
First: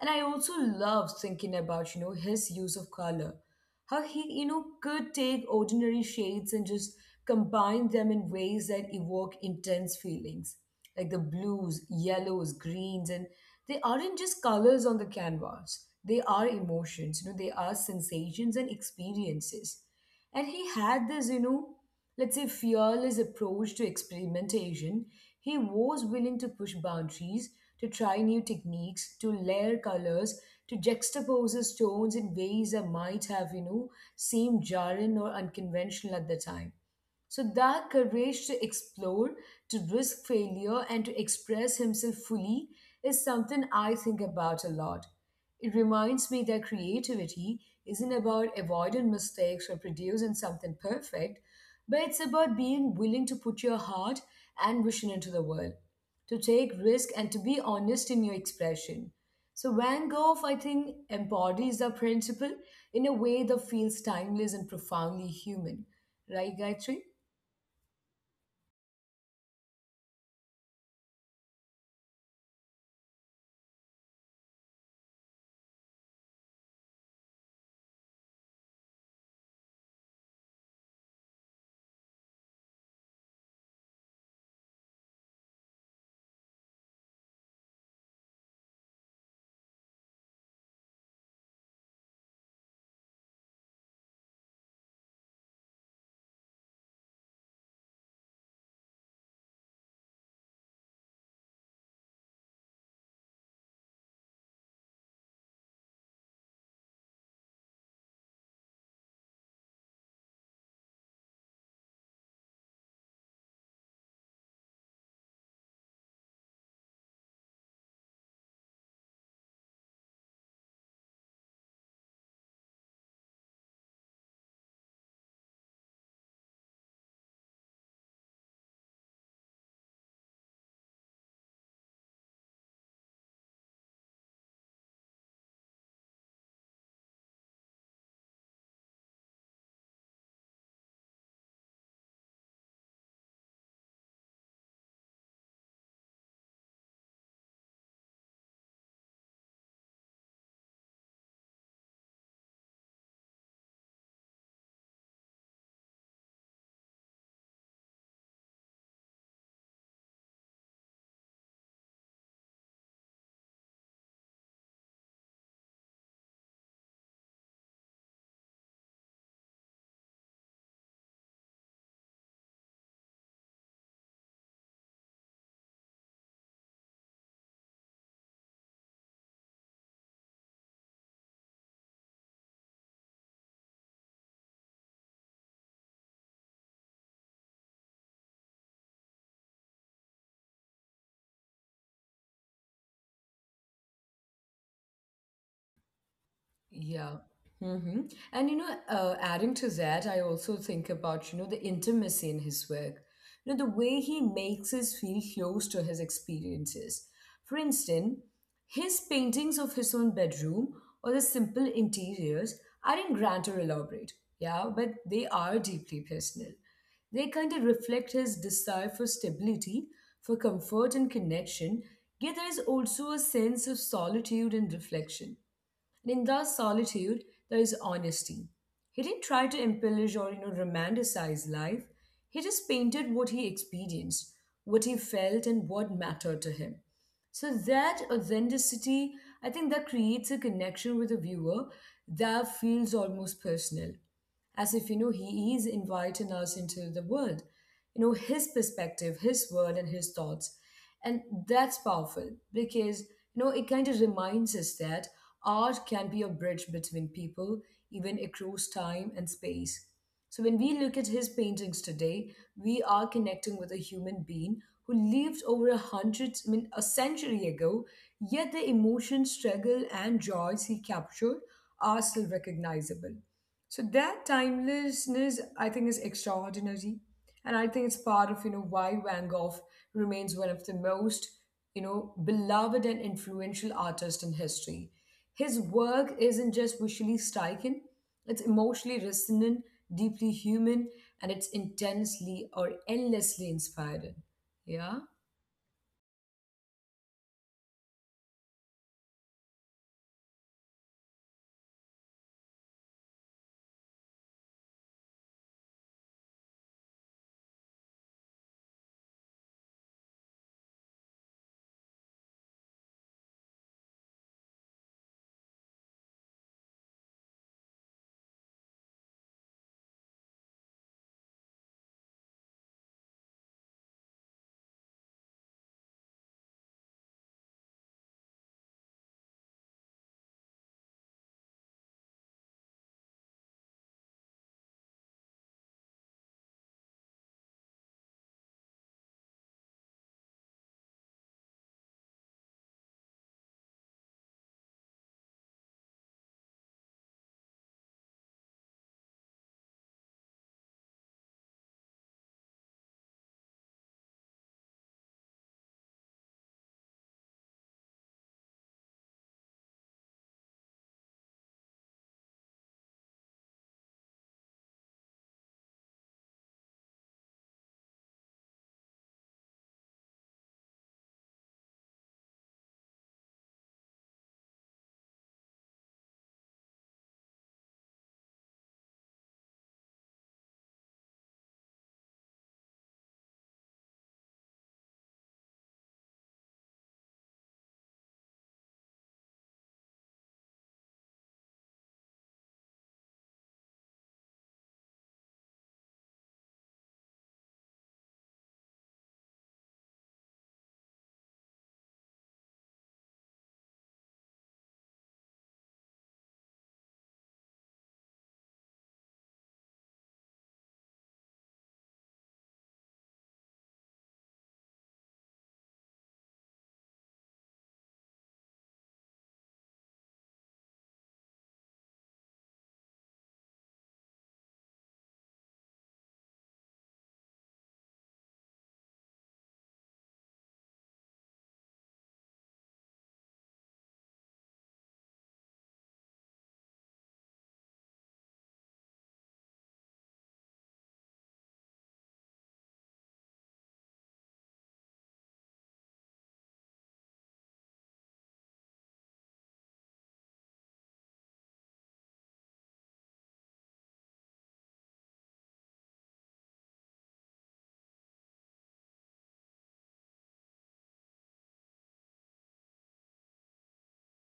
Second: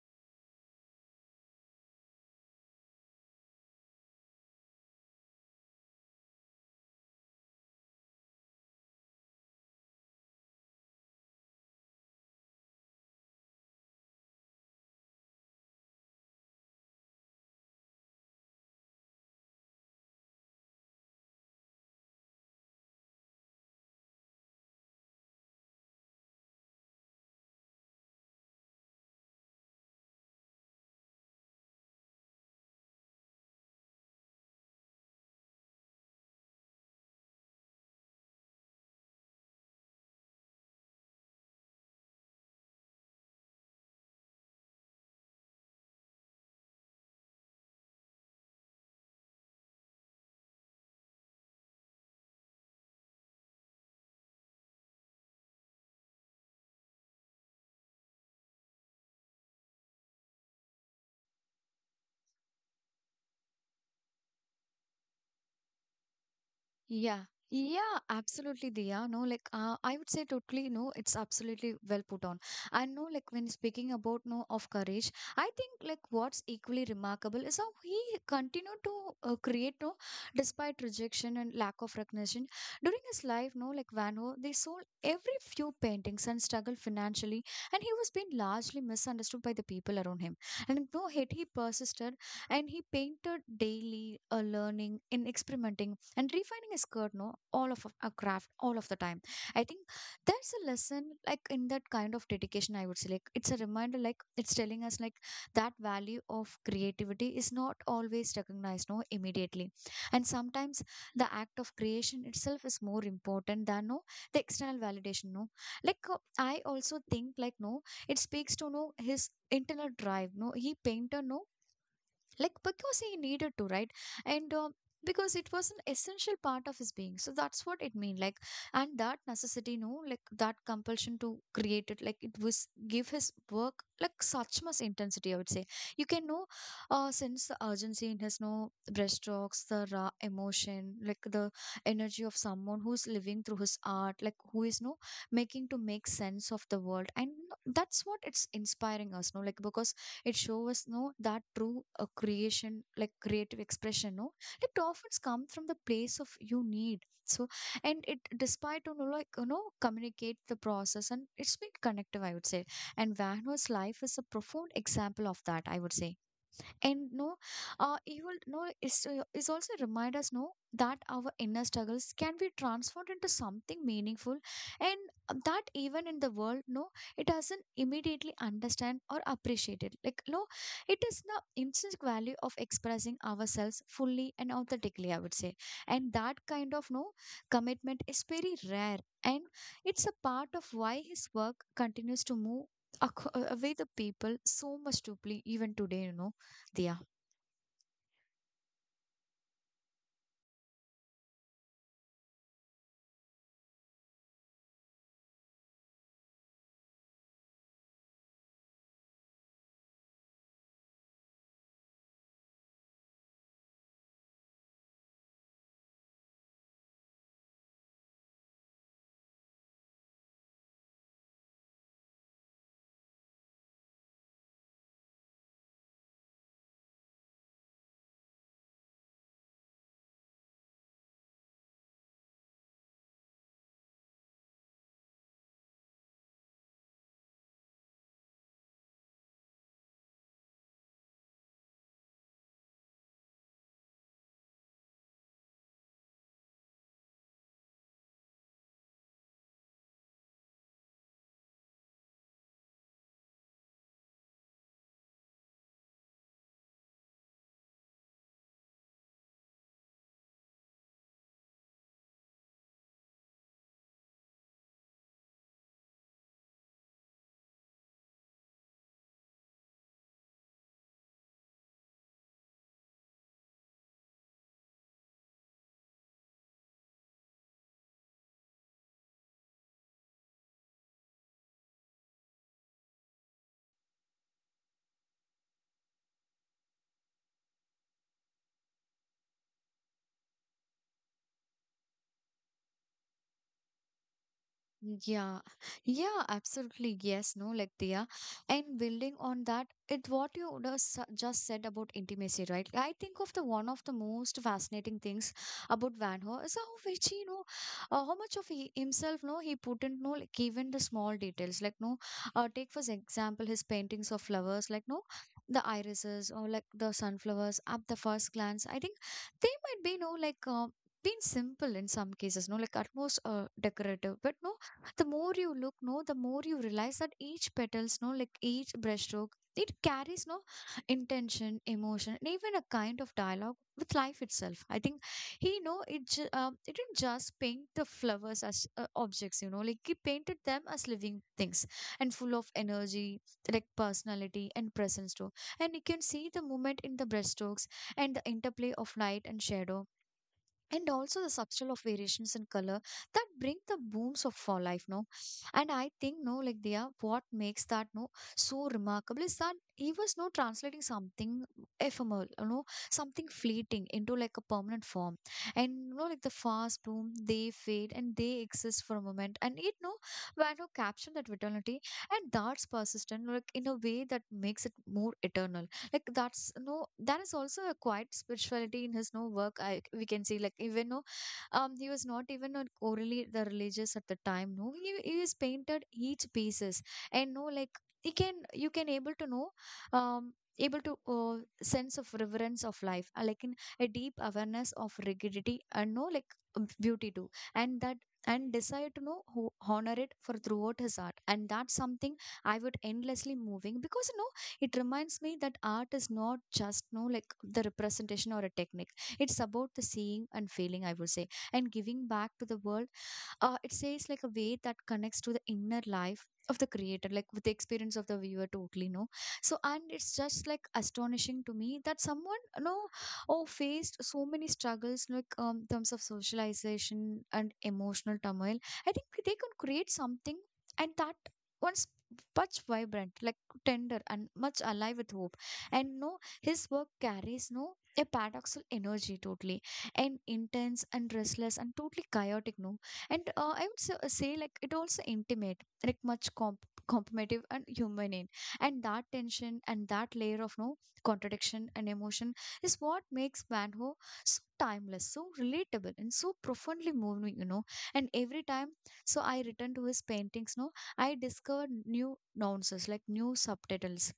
And I also love thinking about you know his use of color, how he you know could take ordinary shades and just combine them in ways that evoke intense feelings. Like the blues, yellows, greens, and they aren't just colors on the canvas, they are emotions, you know they are sensations and experiences. And he had this, you know let's say, fearless approach to experimentation. He was willing to push boundaries, to try new techniques, to layer colors, to juxtapose his tones in ways that might have, you know, seemed jarring or unconventional at the time. So that courage to explore, to risk failure, and to express himself fully is something I think about a lot. It reminds me that creativity isn't about avoiding mistakes or producing something perfect, but it's about being willing to put your heart and vision into the world, to take risk and to be honest in your expression. So Van Gogh, I think, embodies the principle in a way that feels timeless and profoundly human. Right, Gayatri? Yeah. Yeah, absolutely, Diya. No, like uh, I would say totally no, it's absolutely well put on. And no, like when speaking about no of courage, I think like what's equally remarkable is how he continued to uh, create no despite rejection and lack of recognition during his life. No, like Van Gogh, they sold every few paintings and struggled financially, and he was being largely misunderstood by the people around him. And no, yet he persisted, and he painted daily, uh, learning, and experimenting and refining is good no all of a craft all of the time. I think there's a lesson like in that kind of dedication, I would say. Like it's a reminder, like it's telling us like that value of creativity is not always recognized no immediately, and sometimes the act of creation itself is more important than no the external validation. No like uh, I also think like no it speaks to no his internal drive, no he painter, no like because he needed to, right? And uh, because it was an essential part of his being, so that's what it mean. Like, and that necessity, no like that compulsion to create, it like it was give his work like such much intensity, I would say. You can know uh sense the urgency in his no brushstrokes, the raw emotion, like the energy of someone who's living through his art, like who is no making to make sense of the world. And that's what it's inspiring us, no like because it shows us no that true uh, creation like creative expression, no it often comes from the place of you need. So and it despite you know, like you know communicate the process, and it's been connective, I would say. And Wagner's life is a profound example of that, I would say. And no uh, you will know is uh, is also remind us no that our inner struggles can be transformed into something meaningful. And uh, that even in the world, no it doesn't immediately understand or appreciate it like, no it is the intrinsic value of expressing ourselves fully and authentically, I would say. And that kind of no commitment is very rare, and it's a part of why his work continues to move ac- uh, away the people so much deeply even today, you know, Día. Yeah. hmm And you know, uh, adding to that, I also think about, you know, the intimacy in his work. You know, the way he makes us feel close to his experiences. For instance, his paintings of his own bedroom or the simple interiors aren't grand or elaborate, yeah, but they are deeply personal. They kind of reflect his desire for stability, for comfort and connection, yet there is also a sense of solitude and reflection. And in that solitude, there is honesty. He didn't try to embellish or you know romanticize life. He just painted what he experienced, what he felt, and what mattered to him. So that authenticity, I think that creates a connection with the viewer that feels almost personal, as if you know he is inviting us into the world, you know, his perspective, his word, and his thoughts. And that's powerful because, you know, it kind of reminds us that art can be a bridge between people, even across time and space. So when we look at his paintings today, we are connecting with a human being who lived over a hundred, I mean, a century ago. Yet the emotion, struggle, and joys he captured are still recognizable. So that timelessness, I think, is extraordinary, and I think it's part of, you know, why Van Gogh remains one of the most, you know, beloved and influential artists in history. His work isn't just visually striking; it's emotionally resonant, deeply human, and it's intensely or endlessly inspiring. Yeah. Yeah, yeah, absolutely. Yes, no, like Diya. And building on that, it what you just sa- just said about intimacy, right? I think of the one of the most fascinating things about Van Gogh is how which he, you know, uh, how much of he himself, no, he put in, no, like even the small details, like no, uh, take for example his paintings of flowers, like no, the irises or like the sunflowers at the first glance. I think they might be, no, like. Uh, been simple in some cases, no, like at most uh, decorative, but no, the more you look, no, the more you realize that each petals, no, like each brushstroke, it carries, no, intention, emotion, and even a kind of dialogue with life itself. I think he know it ju- um, it didn't just paint the flowers as uh, objects, you know, like he painted them as living things and full of energy, like personality and presence too. And you can see the movement in the brushstrokes and the interplay of light and shadow and also the subtle of variations in color that bring the booms of fall life, no. And I think, no, like they are what makes that, no, so remarkable is that he was, no, translating something ephemeral, you know, something fleeting into like a permanent form. And you know, like the fast boom, they fade and they exist for a moment and it, no, when, no, caption that vitality and that's persistent like in a way that makes it more eternal. Like that's no, that is also a quiet spirituality in his, no, work. I we can see, like even no, um he was not even a orally the religious at the time, no, he, he is painted each pieces, and no like he can you can able to know, um able to uh, sense of reverence of life, uh, like in a deep awareness of rigidity and, no, like, um, beauty too. And that and desire to know who honor it for throughout his art. And that's something I would endlessly moving because no, it reminds me that art is not just, no, like the representation or a technique. It's about the seeing and feeling, I would say, and giving back to the world. Uh, it says like a way that connects to the inner life of the creator like with the experience of the viewer totally, no. So and it's just like astonishing to me that someone, you know, oh, faced so many struggles, like um, in terms of socialization and emotional turmoil. I think they can create something and that once much vibrant, like tender and much alive with hope. And no, his work carries, no, a paradoxal energy totally, and intense and restless and totally chaotic, no. And uh, i would so- say like it also intimate, like much comp- competitive and human in, and that tension and that layer of, no, contradiction and emotion is what makes manho so timeless, so relatable, and so profoundly moving, you know. And every time so I return to his paintings, no, I discover new nuances, like new subtitles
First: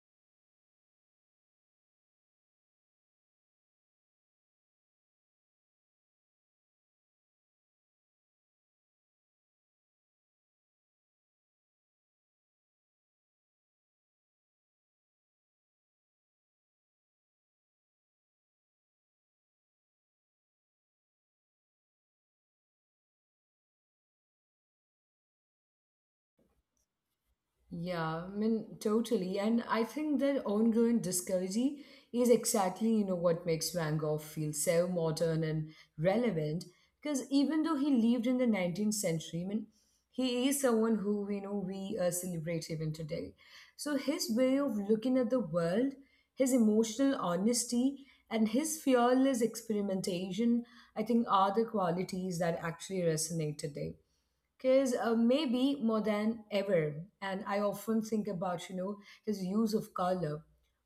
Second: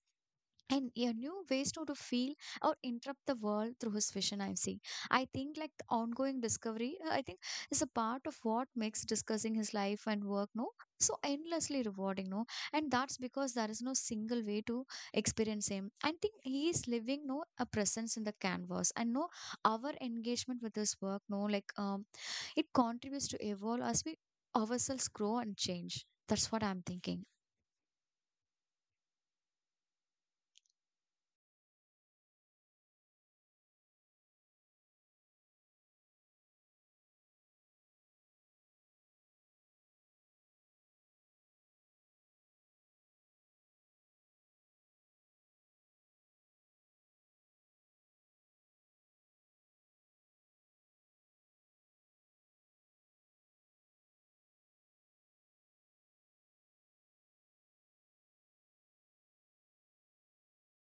and a new ways to, to feel or interrupt the world through his vision, I'm seeing. I think like the ongoing discovery, uh, I think is a part of what makes discussing his life and work, no, so endlessly rewarding, no. And that's because there is no single way to experience him. I think he is living, no, a presence in the canvas. And no, our engagement with his work, no, like, um it contributes to evolve as we ourselves grow and change. That's what I'm thinking. Yeah, I mean, totally. And I think that ongoing discovery is exactly, you know, what makes Van Gogh feel so modern and relevant. Because even though he lived in the nineteenth century, I mean, he is someone who, you know, we uh, celebrate even today. So his way of looking at the world, his emotional honesty, and his fearless experimentation, I think, are the qualities that actually resonate today because uh, maybe more than ever. And I often think about, you know, his use of color,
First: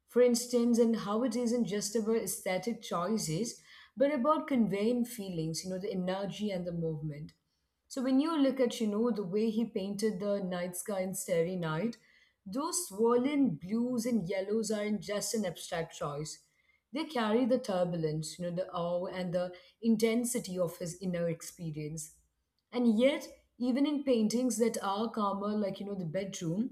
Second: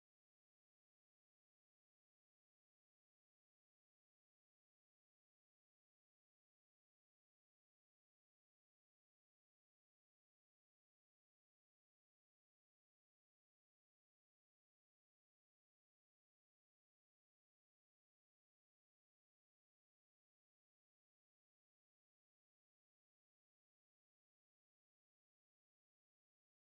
for instance, and how it isn't just about aesthetic choices but about conveying feelings, you know, the energy and the movement. So when you look at, you know, the way he painted the night sky in Starry Night, those swollen blues and yellows aren't just an abstract choice, they carry the turbulence, you know, the awe and the intensity of his inner experience. And yet, even in paintings that are calmer, like, you know, the bedroom,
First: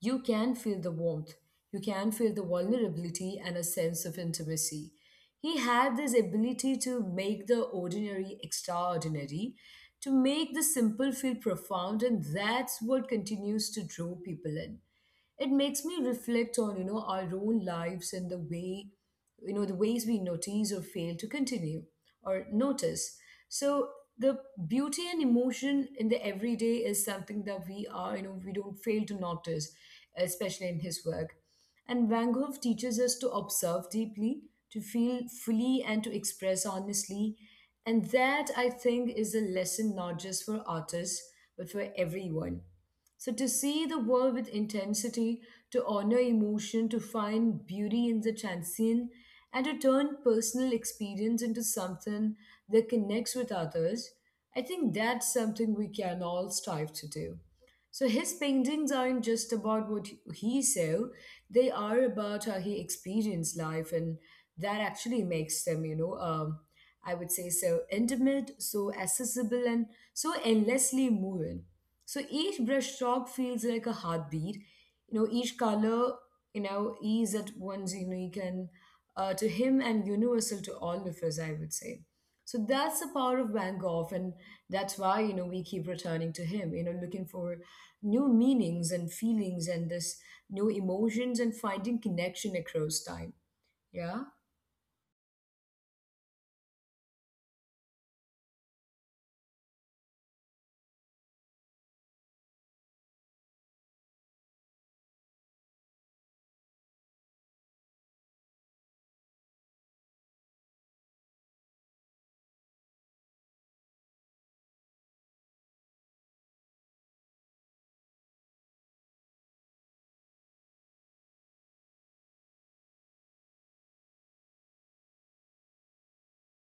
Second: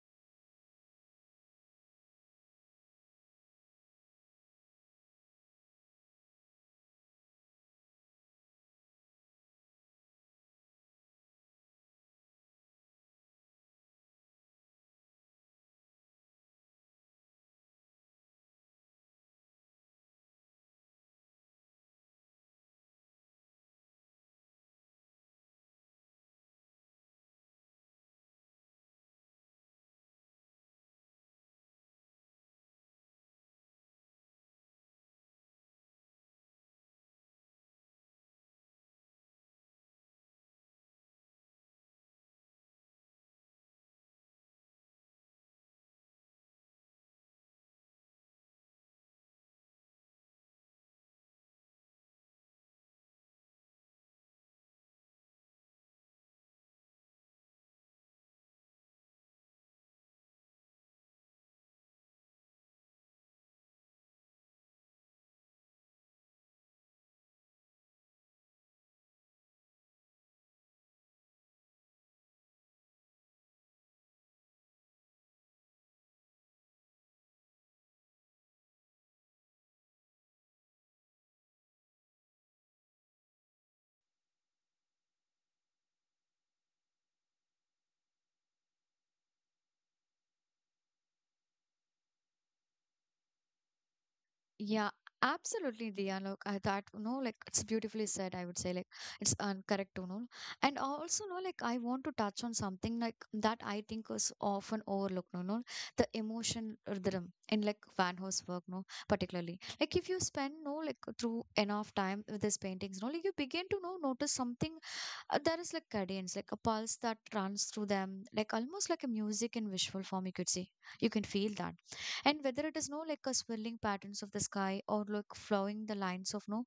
you can feel the warmth, you can feel the vulnerability and a sense of intimacy. He had this ability to make the ordinary extraordinary, to make the simple feel profound, and that's what continues to draw people in. It makes me reflect on, you know, our own lives and the way, you know, the ways we notice or fail to continue or notice. So the beauty and emotion in the everyday is something that we are, you know, we don't fail to notice, especially in his work. And Van Gogh teaches us to observe deeply, to feel fully, and to express honestly. And that, I think, is a lesson not just for artists but for everyone. So, to see the world with intensity, to honor emotion, to find beauty in the transient, and to turn personal experience into something that connects with others, I think that's something we can all strive to do. So, his paintings aren't just about what he saw, they are about how he experienced life, and that actually makes them, you know, um, I would say so intimate, so accessible, and so endlessly moving. So each brushstroke feels like a heartbeat. You know, each color, you know, is at once unique and uh, to him, and universal to all of us, I would say. So that's the power of Van Gogh, and that's why, you know, we keep returning to him. You know, looking for new meanings and feelings, and this new emotions, and finding connection across time. Yeah. Yeah, absolutely, Diya. Look, I thought, you know, like it's beautifully said, I would say, like it's um, correct to know. And also, no, like I want to touch on something like that I think is often overlooked, no, no, the emotion rhythm in like Van Gogh's work, no, particularly. Like if you spend, no, like through enough time with his paintings, no, like you begin to know, notice something. Uh, there is like cadence, like a pulse that runs through them, like almost like a music in visual form, you could see. You can feel that. And whether it is, no, like a swirling patterns of the sky or like flowing the lines of, no,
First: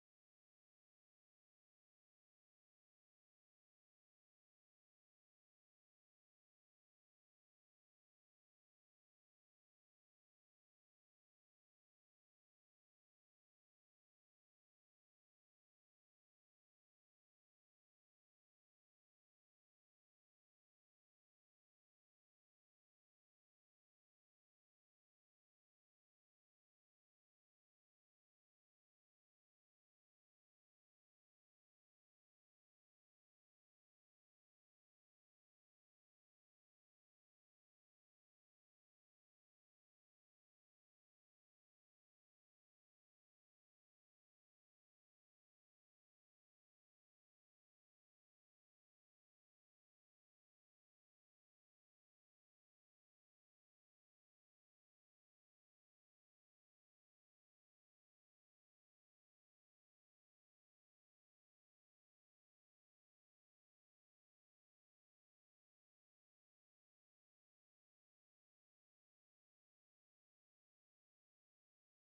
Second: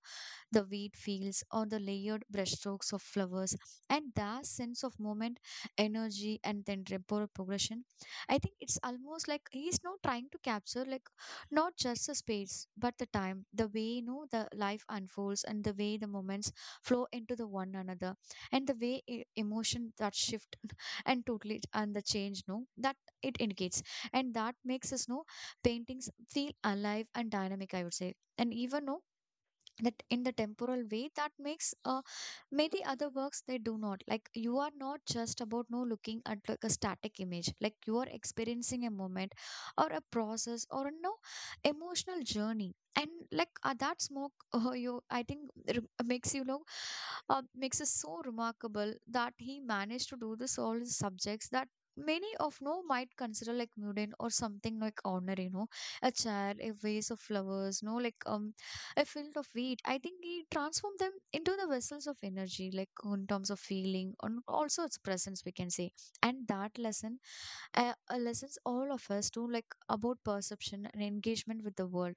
the wheat fields, or the layered brushstrokes of flowers. And that sense of movement, energy, and then temporal progression, I think it's almost like he's now trying to capture like not just the space, but the time, the way, you know, the life unfolds, and the way the moments flow into the one another, and the way e- emotion that shift and totally and the change, no, that it indicates, and that makes us know paintings feel alive and dynamic. I would say, and even no, that in the temporal way that makes uh, maybe other works they do not, like you are not just about, no, looking at like a static image, like you are experiencing a moment or a process or a no emotional journey. And like uh, that smoke uh, you, I think re- makes you know, uh, makes us so remarkable that he managed to do this all his subjects, that many of, no, might consider like mundane or something like ordinary, you know, a chair, a vase of flowers, no, like, um a field of wheat. I think he transformed them into the vessels of energy, like in terms of feeling and also its presence, we can say. And that lesson, uh, uh, lessons all of us to like about perception and engagement with the world.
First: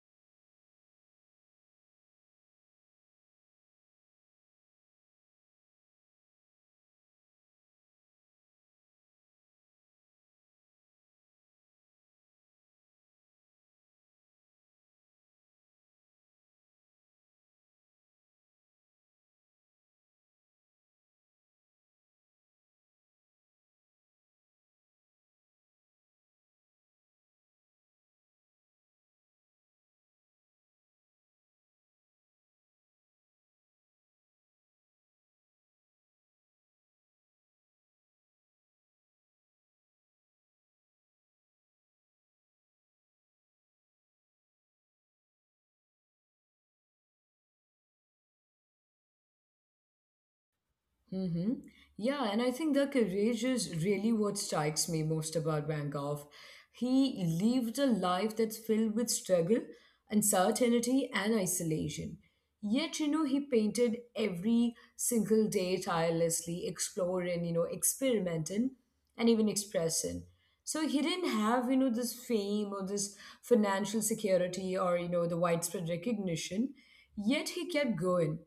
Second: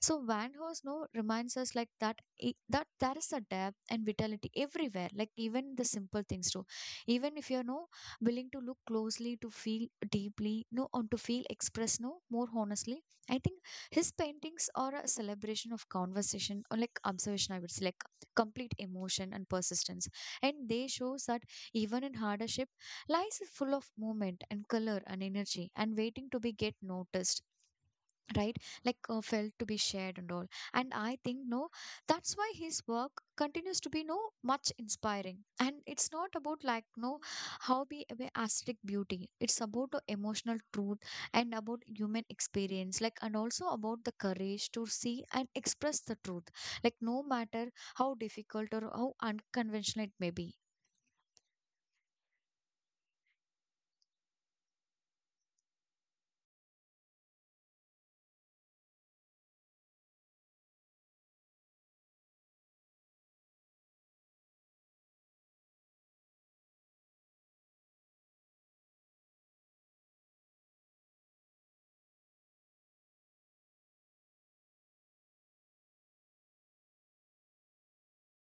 So Van Horst, no, reminds us like that i- that there is a depth and vitality everywhere, like even the simple things too. Even if you're no willing to look closely, to feel deeply, no, and to feel express, no, more honestly. I think his paintings are a celebration of conversation or like observation, I would say, like complete emotion and persistence. And they shows that even in hardship, lies is full of movement and color and energy and waiting to be get noticed, right, like uh, felt to be shared and all. And I think, no, that's why his work continues to be no much inspiring. And it's not about like, no, how we we aesthetic beauty, it's about the emotional truth and about human experience, like and also about the courage to see and express the truth, like no matter how difficult or how unconventional it may be. Mm-hmm. Yeah, and I think the courage is really what strikes me most about Van Gogh. He lived a life that's filled with struggle, uncertainty, and isolation. Yet, you know, he painted every single day, tirelessly exploring, you know, experimenting, and even expressing. So he didn't have, you know, this fame or this financial security or, you know, the widespread recognition. Yet he kept going,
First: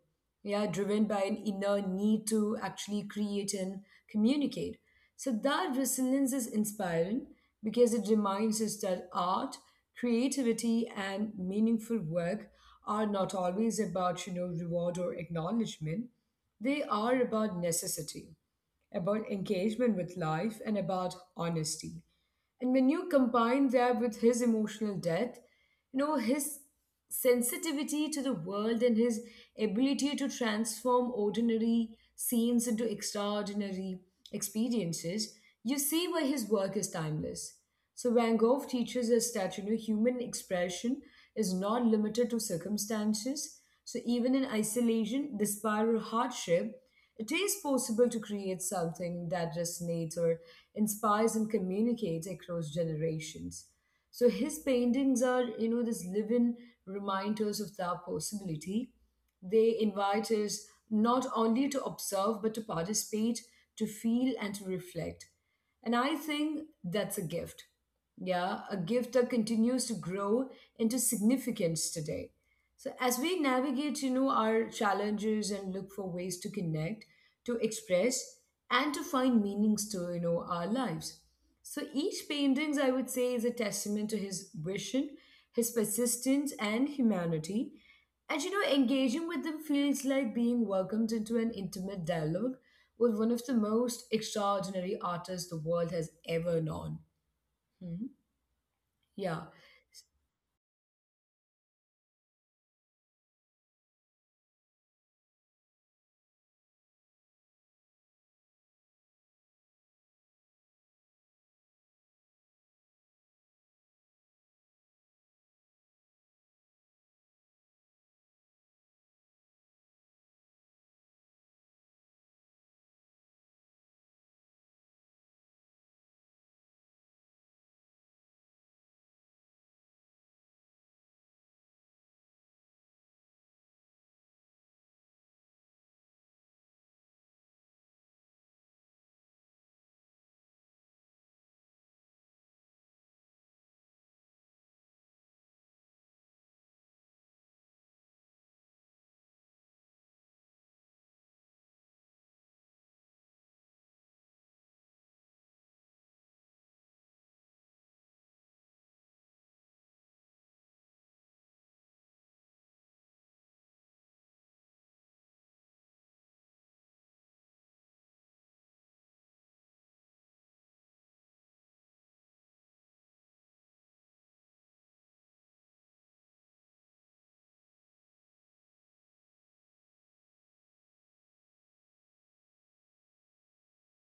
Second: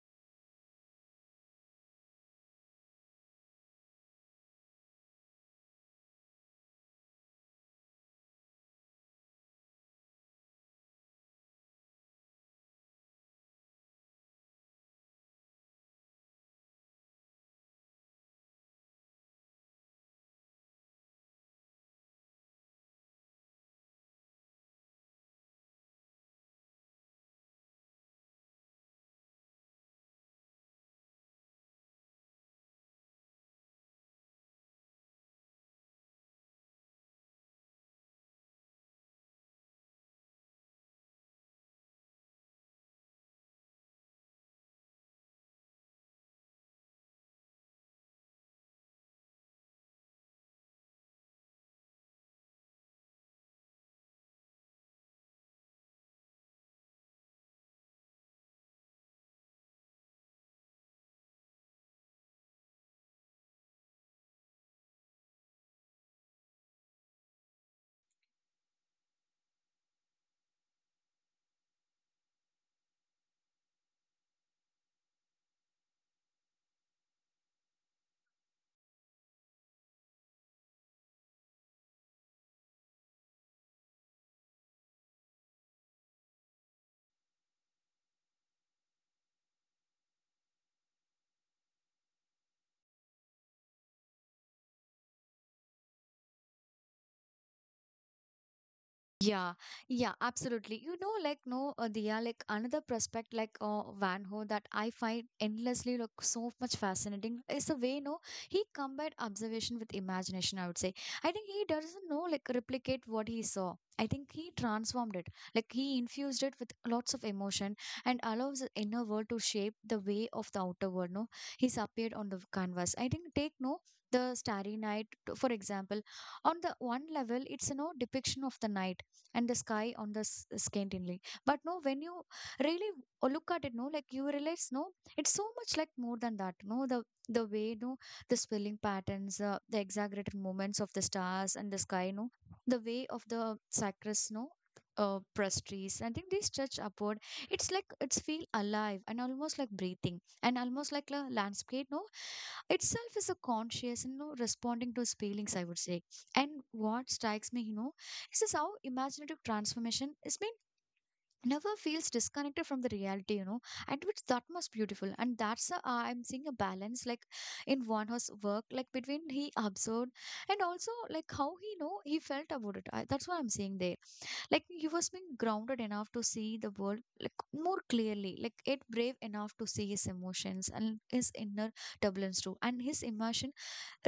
yeah, driven by an inner need to actually create and communicate. So that resilience is inspiring because it reminds us that art, creativity, and meaningful work are not always about, you know, reward or acknowledgement. They are about necessity, about engagement with life, and about honesty. And when you combine that with his emotional depth, you know, his sensitivity to the world and his ability to transform ordinary scenes into extraordinary experiences, you see why his work is timeless. So Van Gogh teaches us that, you know, human expression is not limited to circumstances. So even in isolation, despair, or hardship, it is possible to create something that resonates or inspires and communicates across generations. So his paintings are, you know, this living reminders of that possibility. They invite us not only to observe but to participate, to feel, and to reflect. And I think that's a gift. Yeah, a gift that continues to grow into significance today. So as we navigate, you know, our challenges and look for ways to connect, to express, and to find meanings to, you know, our lives. So each paintings, I would say, is a testament to his vision, his persistence, and humanity, and you know, engaging with them feels like being welcomed into an intimate dialogue with one of the most extraordinary artists the world has ever known. Hmm. Yeah. Yeah, yeah, absolutely. You know, like no, uh, Diya, like another prospect like uh, Van Ho that I find endlessly look so much fascinating is the way, no, he combined observation with imagination. I would say I think he doesn't know like replicate what he saw. I think he transformed it, like he infused it with lots of emotion and allows the inner world to shape the way of the outer world. No, he's appeared on the canvas. I think take, no, the Starry Night, t- for example. On the one level, it's a no depiction of the night and the sky on the s- scantinly, but no, when you really w- look at it, no, like you realize, no, it's so much like more than that, no, the the way, no, the spelling patterns, uh, the exaggerated movements of the stars and the sky, no, the way of the sacrus, no, uh, prestries, I think they stretch upward. It's like it's feel alive and almost like breathing and almost like a landscape, no, itself is a conscious and you responding to his feelings, I would say. And what strikes me, you know, this is how imaginative transformation is being never feels disconnected from the reality, you know, and which that must beautiful. And that's a, uh, I'm seeing a balance like in one horse work, like between he observed and also like how he know he felt about it. I, that's what I'm seeing there, like he was being grounded enough to see the world like more clearly, like it brave enough to see his emotions and his inner turbulence too, and his immersion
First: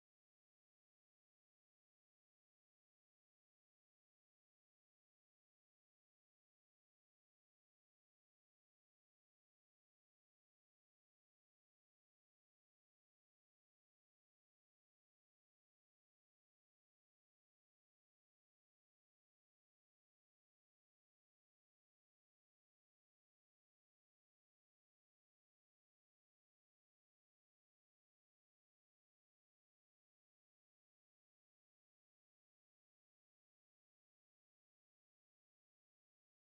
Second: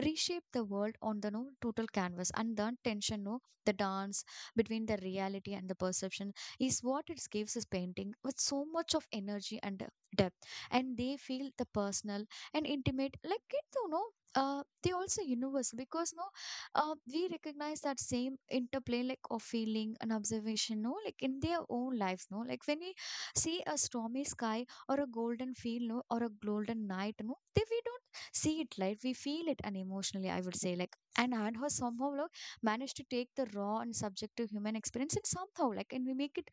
reshape the world on the no total canvas. And the tension, no, the dance between the reality and the perception is what it gives his painting with so much of energy and uh, depth. And they feel the personal and intimate like it, you know, uh, they also universal because, no, uh, we recognize that same interplay like of feeling and observation, no, like in their own lives, no, like when we see a stormy sky or a golden field, no, or a golden night, no, they we don't see it, like we feel it, and emotionally, I would say, like. and and her somehow like managed to take the raw and subjective human experience and somehow like and we make it,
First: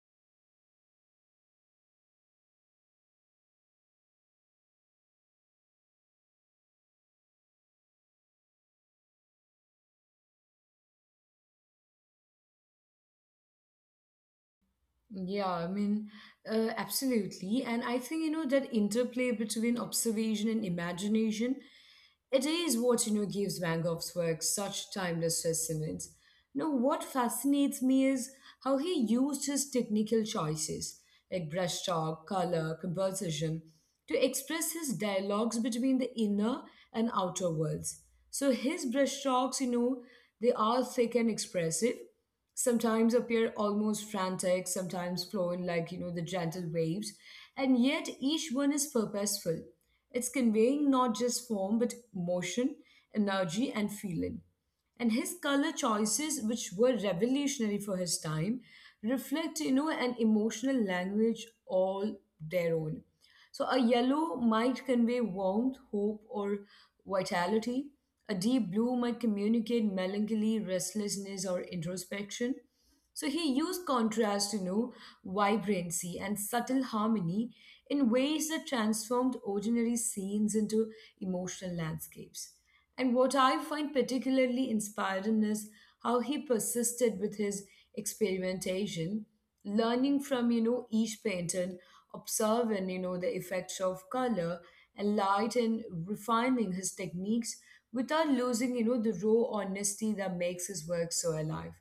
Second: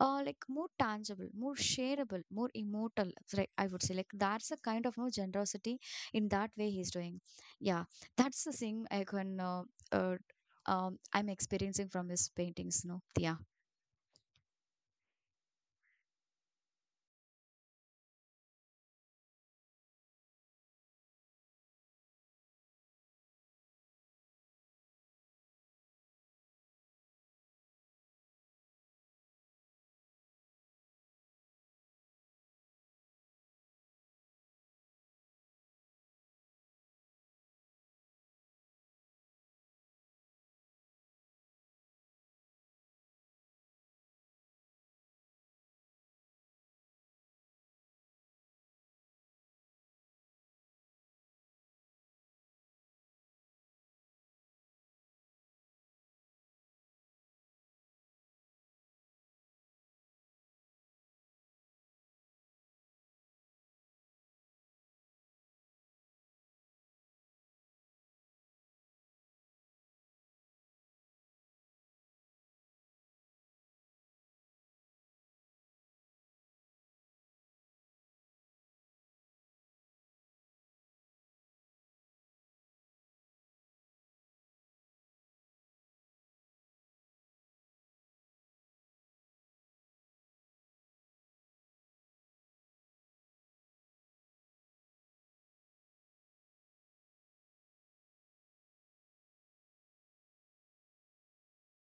uh like more tangible, more shareable, more immortal, right, I would say. Like that's a kind of, no, generosity in that way he's doing. Yeah, that's the thing I can uh, uh um I'm experiencing from his paintings, no. Yeah. Yeah, I mean, uh, absolutely. And I think, you know, that interplay between observation and imagination, it is what, you know, gives Van Gogh's work such timeless resonance. You know, what fascinates me is how he used his technical choices, like brushstroke, color, composition, to express his dialogues between the inner and outer worlds. So his brushstrokes, you know, they are thick and expressive, sometimes appear almost frantic, sometimes flowing like, you know, the gentle waves, and yet each one is purposeful. It's conveying not just form, but motion, energy, and feeling. And his color choices, which were revolutionary for his time, reflect, you know, an emotional language all their own. So a yellow might convey warmth, hope, or vitality. A deep blue might communicate melancholy, restlessness, or introspection. So he used contrast, you know, vibrancy and subtle harmony in ways that transformed ordinary scenes into emotional landscapes. And what I find particularly inspiring is how he persisted with his experimentation, learning from, you know, each painter, observing, you know, the effects of color and light, and refining his techniques without losing, you know, the raw honesty that makes his work so alive.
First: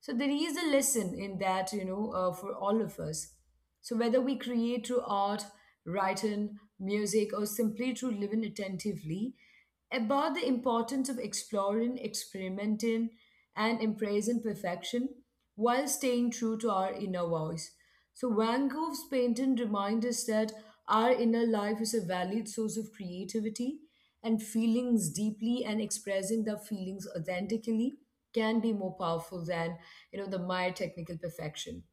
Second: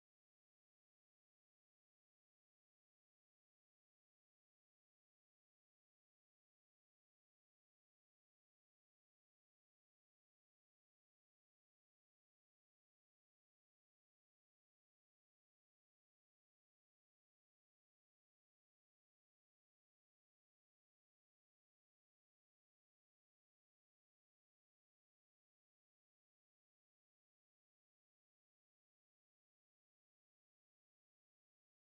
So there is a lesson in that, you know, uh, for all of us. So whether we create through art, writing, music, or simply through living attentively, about the importance of exploring, experimenting, and embracing perfection while staying true to our inner voice. So Van Gogh's painting reminds us that our inner life is a valid source of creativity, and feelings deeply and expressing the feelings authentically can be more powerful than, you know, the my technical perfection.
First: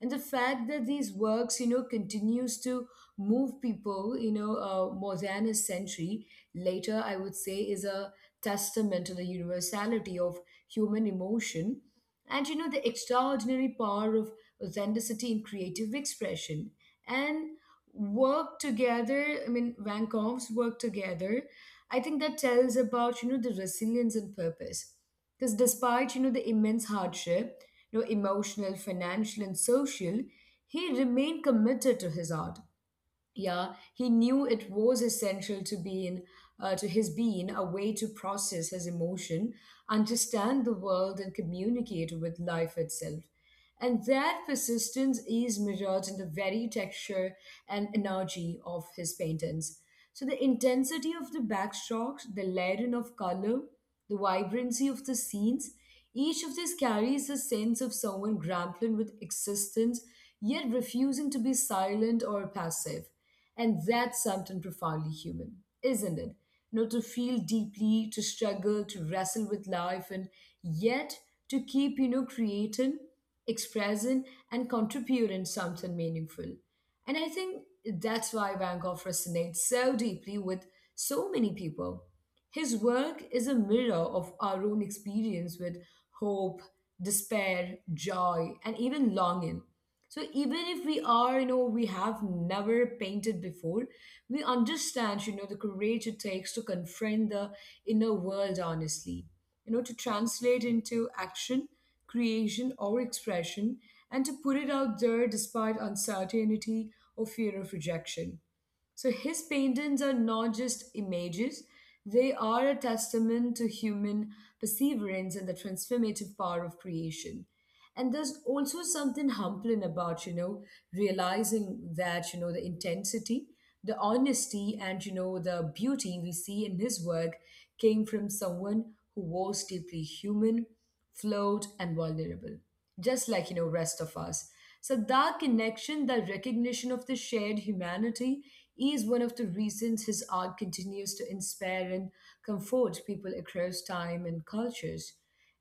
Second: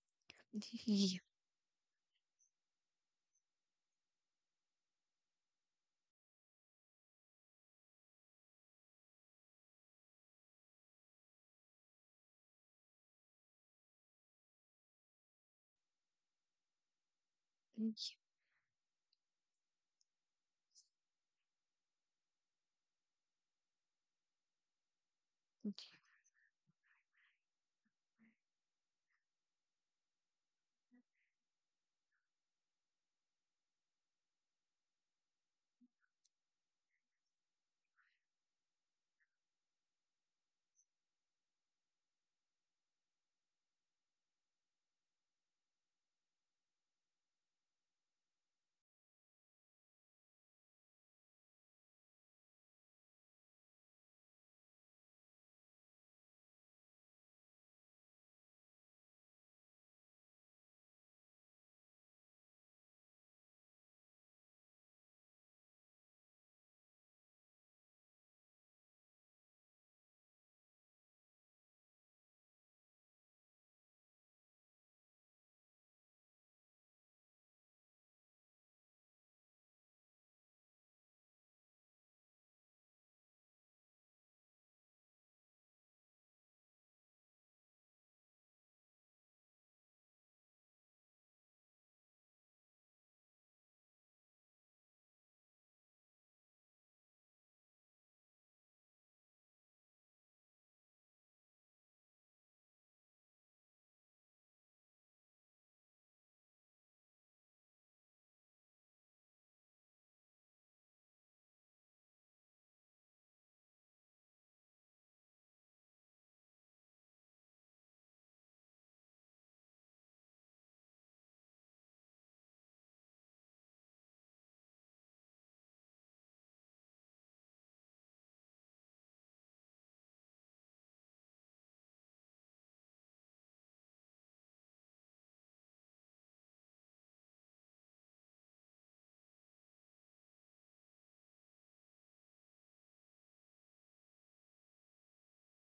And the fact that these Ye- works, you know, continues to move people, you know, uh, more than a century later, I would say, is a testament to the universality of human emotion and, you know, the extraordinary power of authenticity in creative expression. And work together, I mean, Van Gogh's work together, I think, that tells about, you know, the resilience and purpose, because despite, you know, the immense hardship, you know, emotional, financial, and social, he remained committed to his art. Yeah, he knew it was essential to being, uh, to his being, a way to process his emotion, understand the world, and communicate with life itself. And that persistence is mirrored in the very texture and energy of his paintings. So, the intensity of the backstrokes, the layering of color, the vibrancy of the scenes, each of these carries a sense of someone grappling with existence yet refusing to be silent or passive. And that's something profoundly human, isn't it? You know, to feel deeply, to struggle, to wrestle with life, and yet to keep, you know, creating, expressing, and contributing something meaningful. And I think that's why Van Gogh resonates so deeply with so many people. His work is a mirror of our own experience with hope, despair, joy, and even longing. So even if we are, you know, we have never painted before, we understand, you know, the courage it takes to confront the inner world honestly, you know, to translate into action, creation, or expression, and to put it out there despite uncertainty or fear of rejection. So his paintings are not just images, they are a testament to human perseverance and the transformative power of creation. And there's also something humbling about, you know, realizing that, you know, the intensity, the honesty, and, you know, the beauty we see in his work came from someone who was deeply human, flawed, and vulnerable, just like, you know, rest of us. So that connection, that recognition of the shared humanity, is one of the reasons his art continues to inspire and comfort people across time and cultures.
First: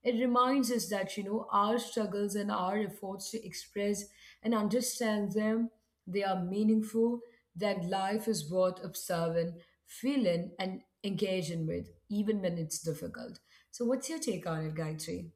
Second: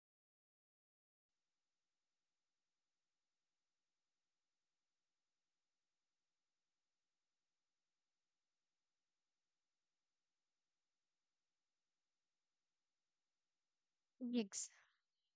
It reminds us that, you know, our struggles and our efforts to express and understand them, they are meaningful, that life is worth observing, feeling, and engaging with even when it's difficult. So what's your take on it, Exactly. Gayatri?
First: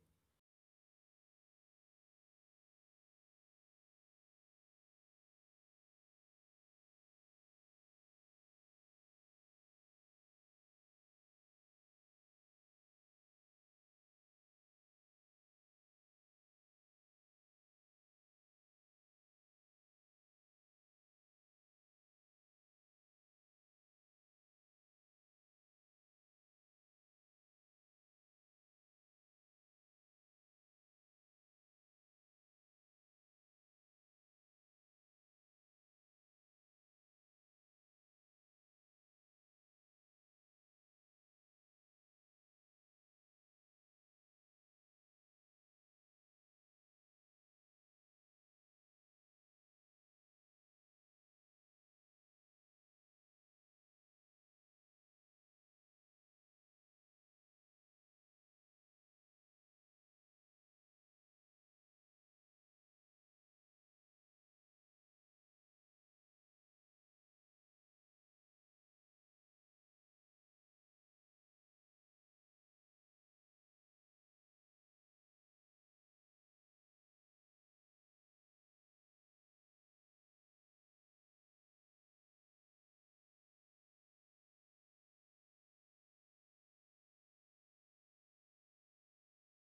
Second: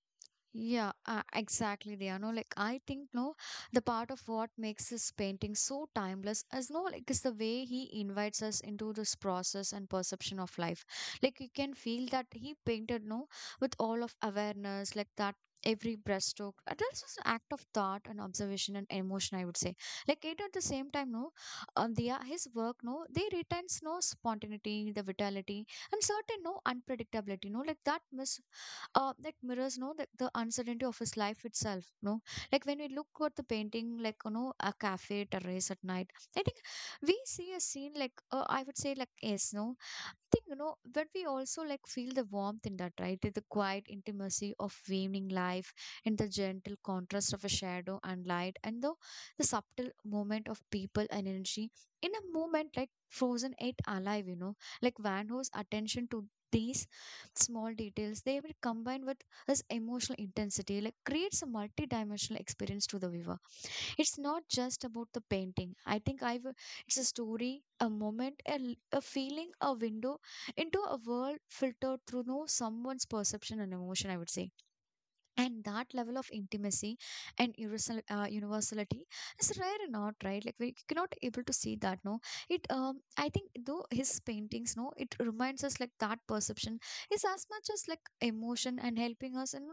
Yeah, uh, exactly. They are no like I think, no, the part of what makes this painting so timeless is, no, like is the way he invites us into this process and perception of life. Like you can feel that he painted, no, with all of awareness, like that every breaststroke. Uh, That's just an act of thought and observation and emotion. I would say like it at the same time, no, um, the uh, his work, no, they retains no spontaneity, the vitality and certain no unpredictability. No like that miss uh, that mirrors no the, the uncertainty of his life itself no like when we look at the painting like you know a cafe terrace at night I think we see a scene like uh, I would say like yes no think you know but we also like feel the warmth in that right the quiet intimacy of evening life and the gentle contrast of a shadow and light and the, the subtle movement of people and energy in a moment like frozen eight alive you know like van Gogh's attention to these small details they will combine with this emotional intensity like creates a multi-dimensional experience to the viewer it's not just about the painting I think I've it's a story a moment a, l- a feeling a window into a world filtered through no someone's perception and emotion, I would say and that level of intimacy and universal uh, universality is rare and not right like we cannot able to see that no it um I think though his paintings no it reminds us like that perception is as much as like emotion and helping us and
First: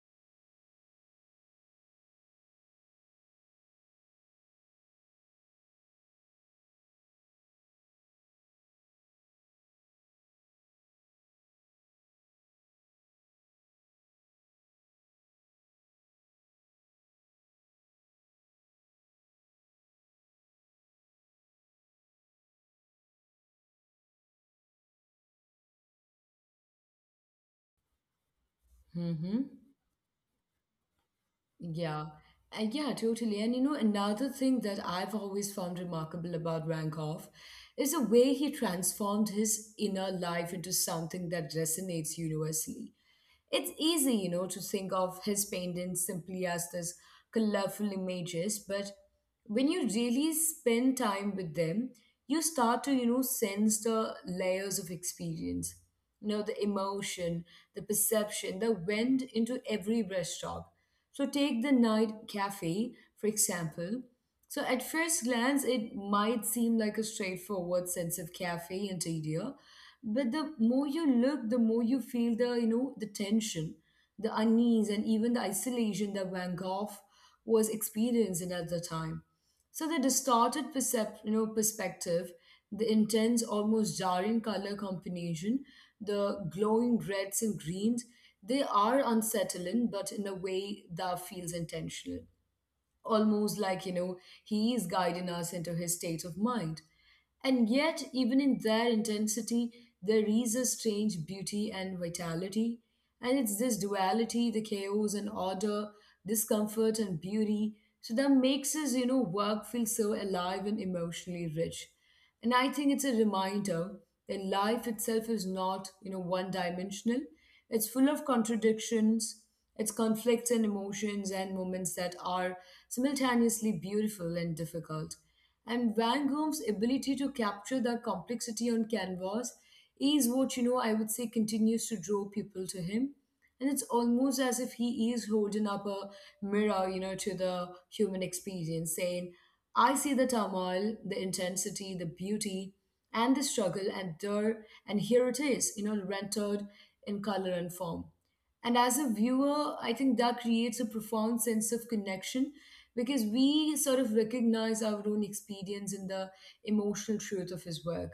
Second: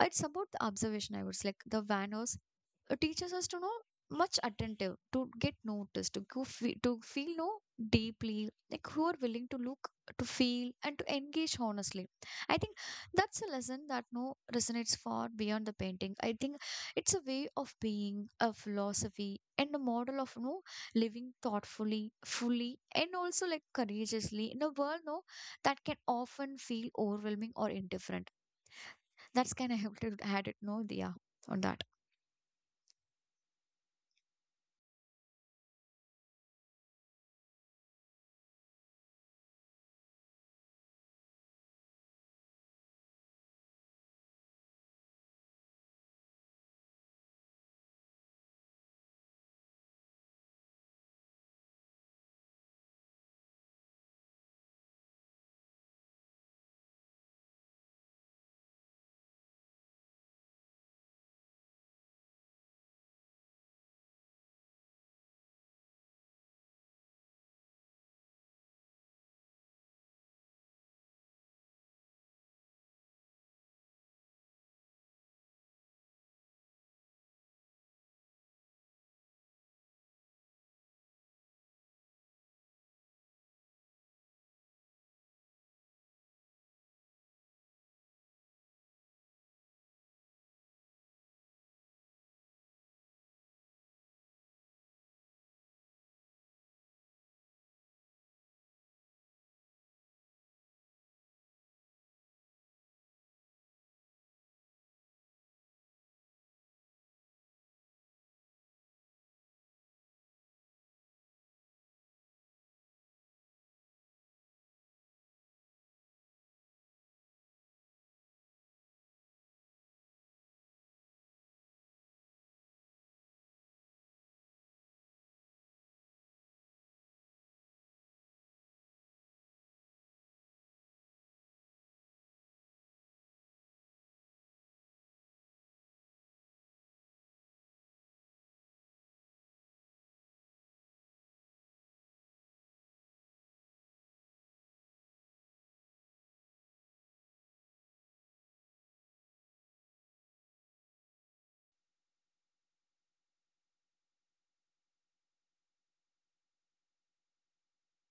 uh, it's about the observation I would say like the vanos uh, teaches us to know much attentive to get noticed to go fe- to feel no deeply like who are willing to look to feel and to engage honestly I think that's a lesson that no resonates far beyond the painting. I think it's a way of being, a philosophy, and a model of no living thoughtfully, fully, and also like courageously in a world no that can often feel overwhelming or indifferent. Mm-hmm. That's kind of helped to add it no, yeah, on that. Yeah, and yeah, totally. And you know, another thing that I've always found remarkable about Rankoff is the way he transformed his inner life into something that resonates universally. It's easy, you know, to think of his paintings simply as these colorful images, but when you really spend time with them, you start to, you know, sense the layers of experience. You know, the emotion, the perception that went into every brushstroke. So take the night cafe, for example. So at first glance, it might seem like a straightforward sense of cafe interior, but the more you look, the more you feel the you know the tension, the unease, and even the isolation that Van Gogh was experiencing at the time. So the distorted percep- you know, perspective, the intense, almost jarring color combination, the glowing reds and greens, they are unsettling, but in a way that feels intentional, almost like, you know, he is guiding us into his state of mind. And yet, even in their intensity, there is a strange beauty and vitality. And it's this duality, the chaos and order, discomfort and beauty, so that makes his, you know, work feel so alive and emotionally rich. And I think it's a reminder that life itself is not, you know, one dimensional. It's full of contradictions, it's conflicts and emotions and moments that are simultaneously beautiful and difficult. And Van Gogh's ability to capture that complexity on canvas is what, you know, I would say continues to draw people to him. And it's almost as if he is holding up a mirror, you know, to the human experience, saying, I see the turmoil, the intensity, the beauty, and the struggle, and there, and here it is, you know, rendered in color and form. And as a viewer, I think that creates a profound sense of connection because we sort of recognize our own experience in the emotional truth of his work.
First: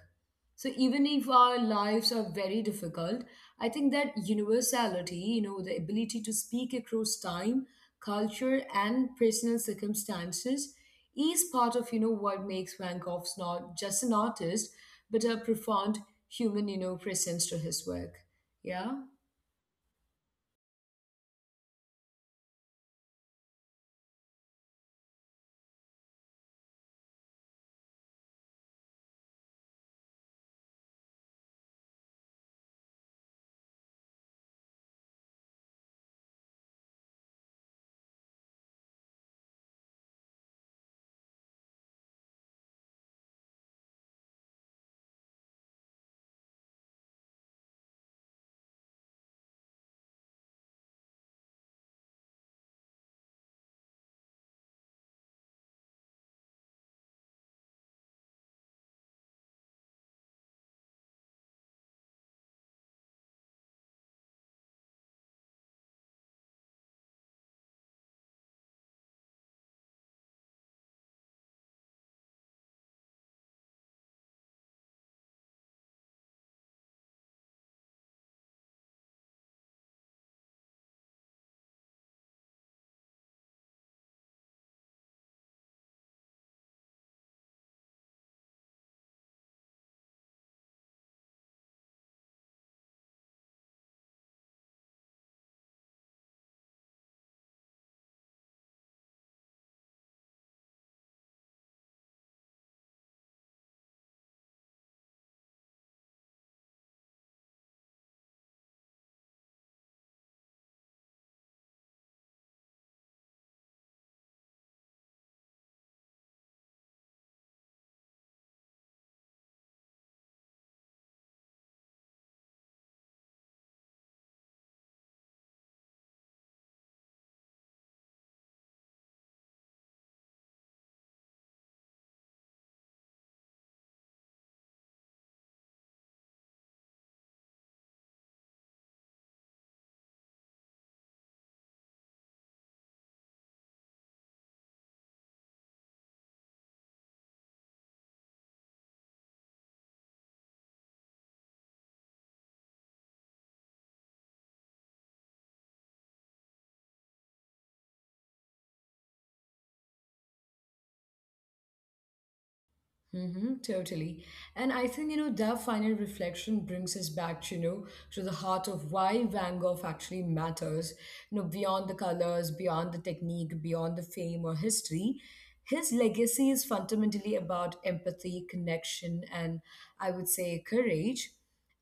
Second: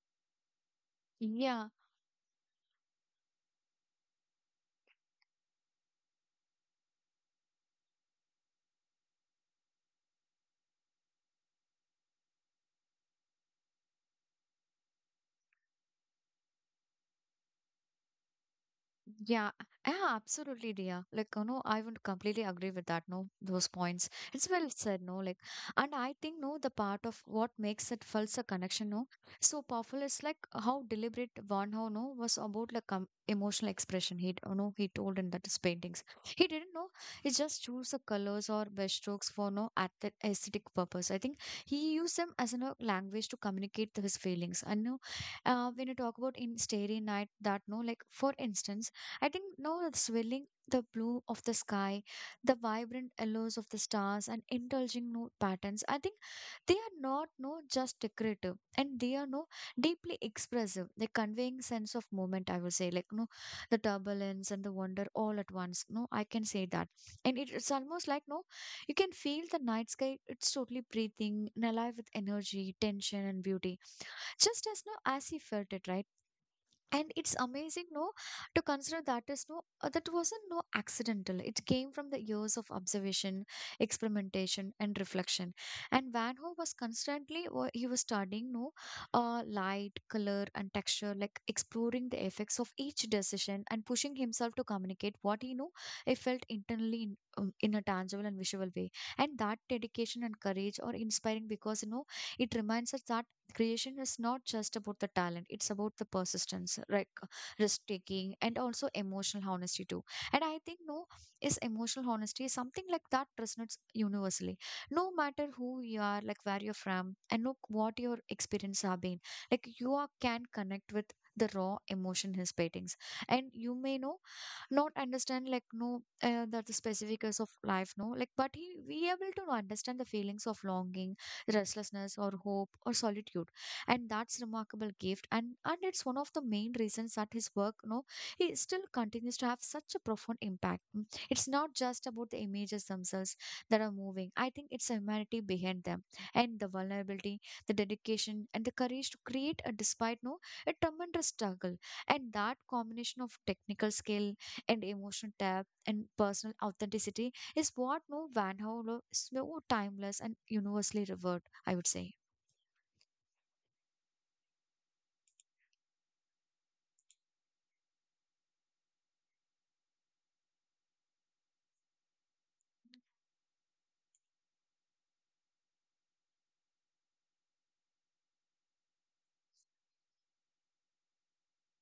So even if our Yeah, lives are very difficult, I think that universality, you know, the ability to speak across time, culture, and personal circumstances is part of, you know, what makes Van Gogh's not just an artist, but a profound human, you know, presence to his work. Yeah. Yeah, yeah, absolutely, dear. Like, you know, I would completely agree with that. No, those points. It's well said. No, like, and I think no, the part of what makes it felt a connection. No, so powerful is like how deliberate Van Gogh no was about like um, emotional expression. He, you know, he told in that his paintings. He didn't know. He just chose the colors or brushstrokes for no ath- aesthetic purpose. I think he used them as a no, language to communicate his feelings. And no, uh, when you talk about in Starry Night, that no, like for instance I think now it's willing the blue of the sky, the vibrant yellows of the stars, and indulging no patterns. I think they are not no just decorative, and they are no deeply expressive. They conveying sense of moment. I would say like no, the turbulence and the wonder all at once. No, I can say that, and it, it's almost like no, you can feel the night sky. It's totally breathing and alive with energy, tension, and beauty, just as no as he felt it, right? And it's amazing no to consider that is no uh, that wasn't no accidental it came from the years of observation experimentation and reflection and van gogh was constantly wa- he was studying no uh, light color and texture like exploring the effects of each decision and pushing himself to communicate what he knew he felt internally in, um, in a tangible and visual way and that dedication and courage are inspiring because you know it reminds us that creation is not just about the talent it's about the persistence like uh, risk taking and also emotional honesty too and I think no is emotional honesty is something like that resonates universally no matter who you are like where you're from and look what your experience have been like you are, can connect with the raw emotion his paintings and you may know not understand like no uh, that the specifics of life no like but he we able to understand the feelings of longing restlessness or hope or solitude and that's remarkable gift and and it's one of the main reasons that his work you know he still continues to have such a profound impact. Mm. It's not just about the images themselves that are moving I think it's the humanity behind them and the vulnerability the dedication and the courage to create a despite no a tremendous struggle and that combination of technical skill and emotional depth and personal authenticity is what no Van Howler is so timeless and universally revered, I would say. Mm-hmm, totally. And I think, you know, that final reflection brings us back, you know, to the heart of why Van Gogh actually matters. You know, beyond the colors, beyond the technique, beyond the fame or history, his legacy is fundamentally about empathy, connection, and I would say courage.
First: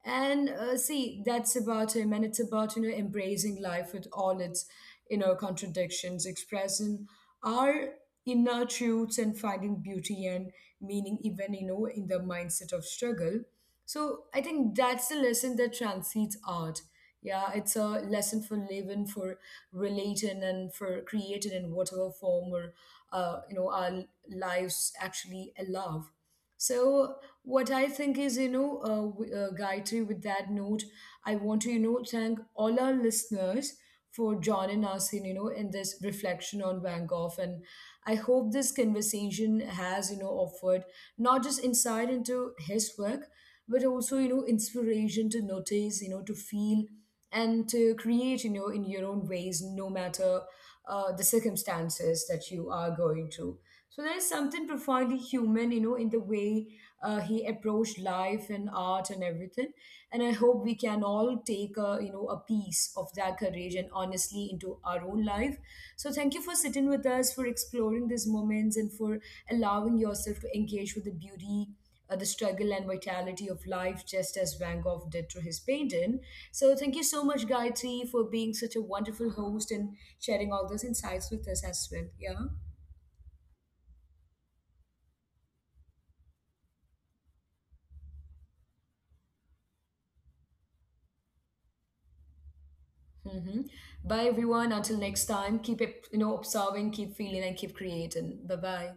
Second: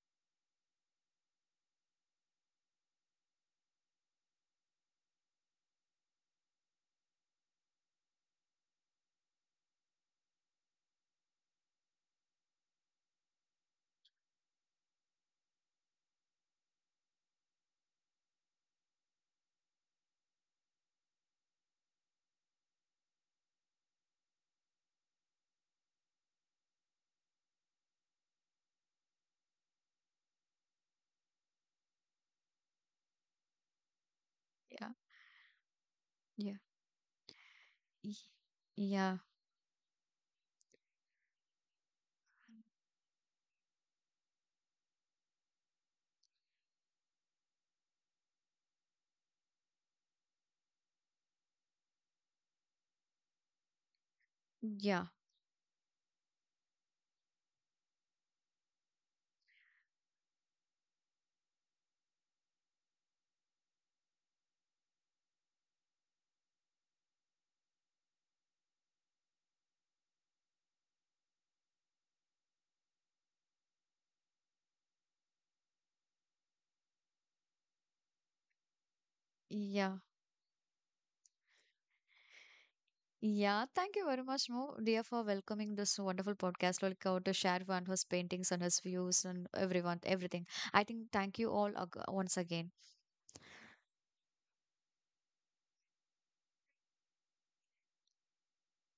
And uh, see, that's about him, and it's about you know embracing life with all its you know contradictions, expressing our inner truths and finding beauty and meaning even you know in the mindset of struggle. So I think that's the lesson that transcends art. Yeah, it's a lesson for living, for relating, and for creating in whatever form or uh, you know our lives actually allow. So what I think is, you know, uh, w- uh, Gayatri, with that note, I want to, you know, thank all our listeners for joining Yeah, us in, you know, in this yeah, reflection on Van Gogh. And y- I hope this yeah, conversation has, you know, offered not just insight into his work, but also, you know, inspiration to notice, you know, to feel and to create, you know, in your own ways, no matter uh, the circumstances that you are going to. So there is something yeah, profoundly human, you know, in the way uh, he approached life and art and everything. And I hope we can all take a, you know, a piece of that courage and honestly into our own life. So thank you for sitting with us, for exploring these moments, and for allowing yourself to engage with the beauty. Uh, the struggle and vitality of life, just as Van Gogh did through his painting. So, thank you so much, Gayatri, for being such a wonderful host and yeah. sharing all those insights with us as well. Yeah. Yeah, thank you very much, Mo, dear, for welcoming this wonderful podcast. Like out to share one his paintings and his views and everyone, everything. I think thank you all ag- once again. hmm Bye, everyone. Until next time, keep, it, you know, observing, keep feeling, and keep creating. Bye bye.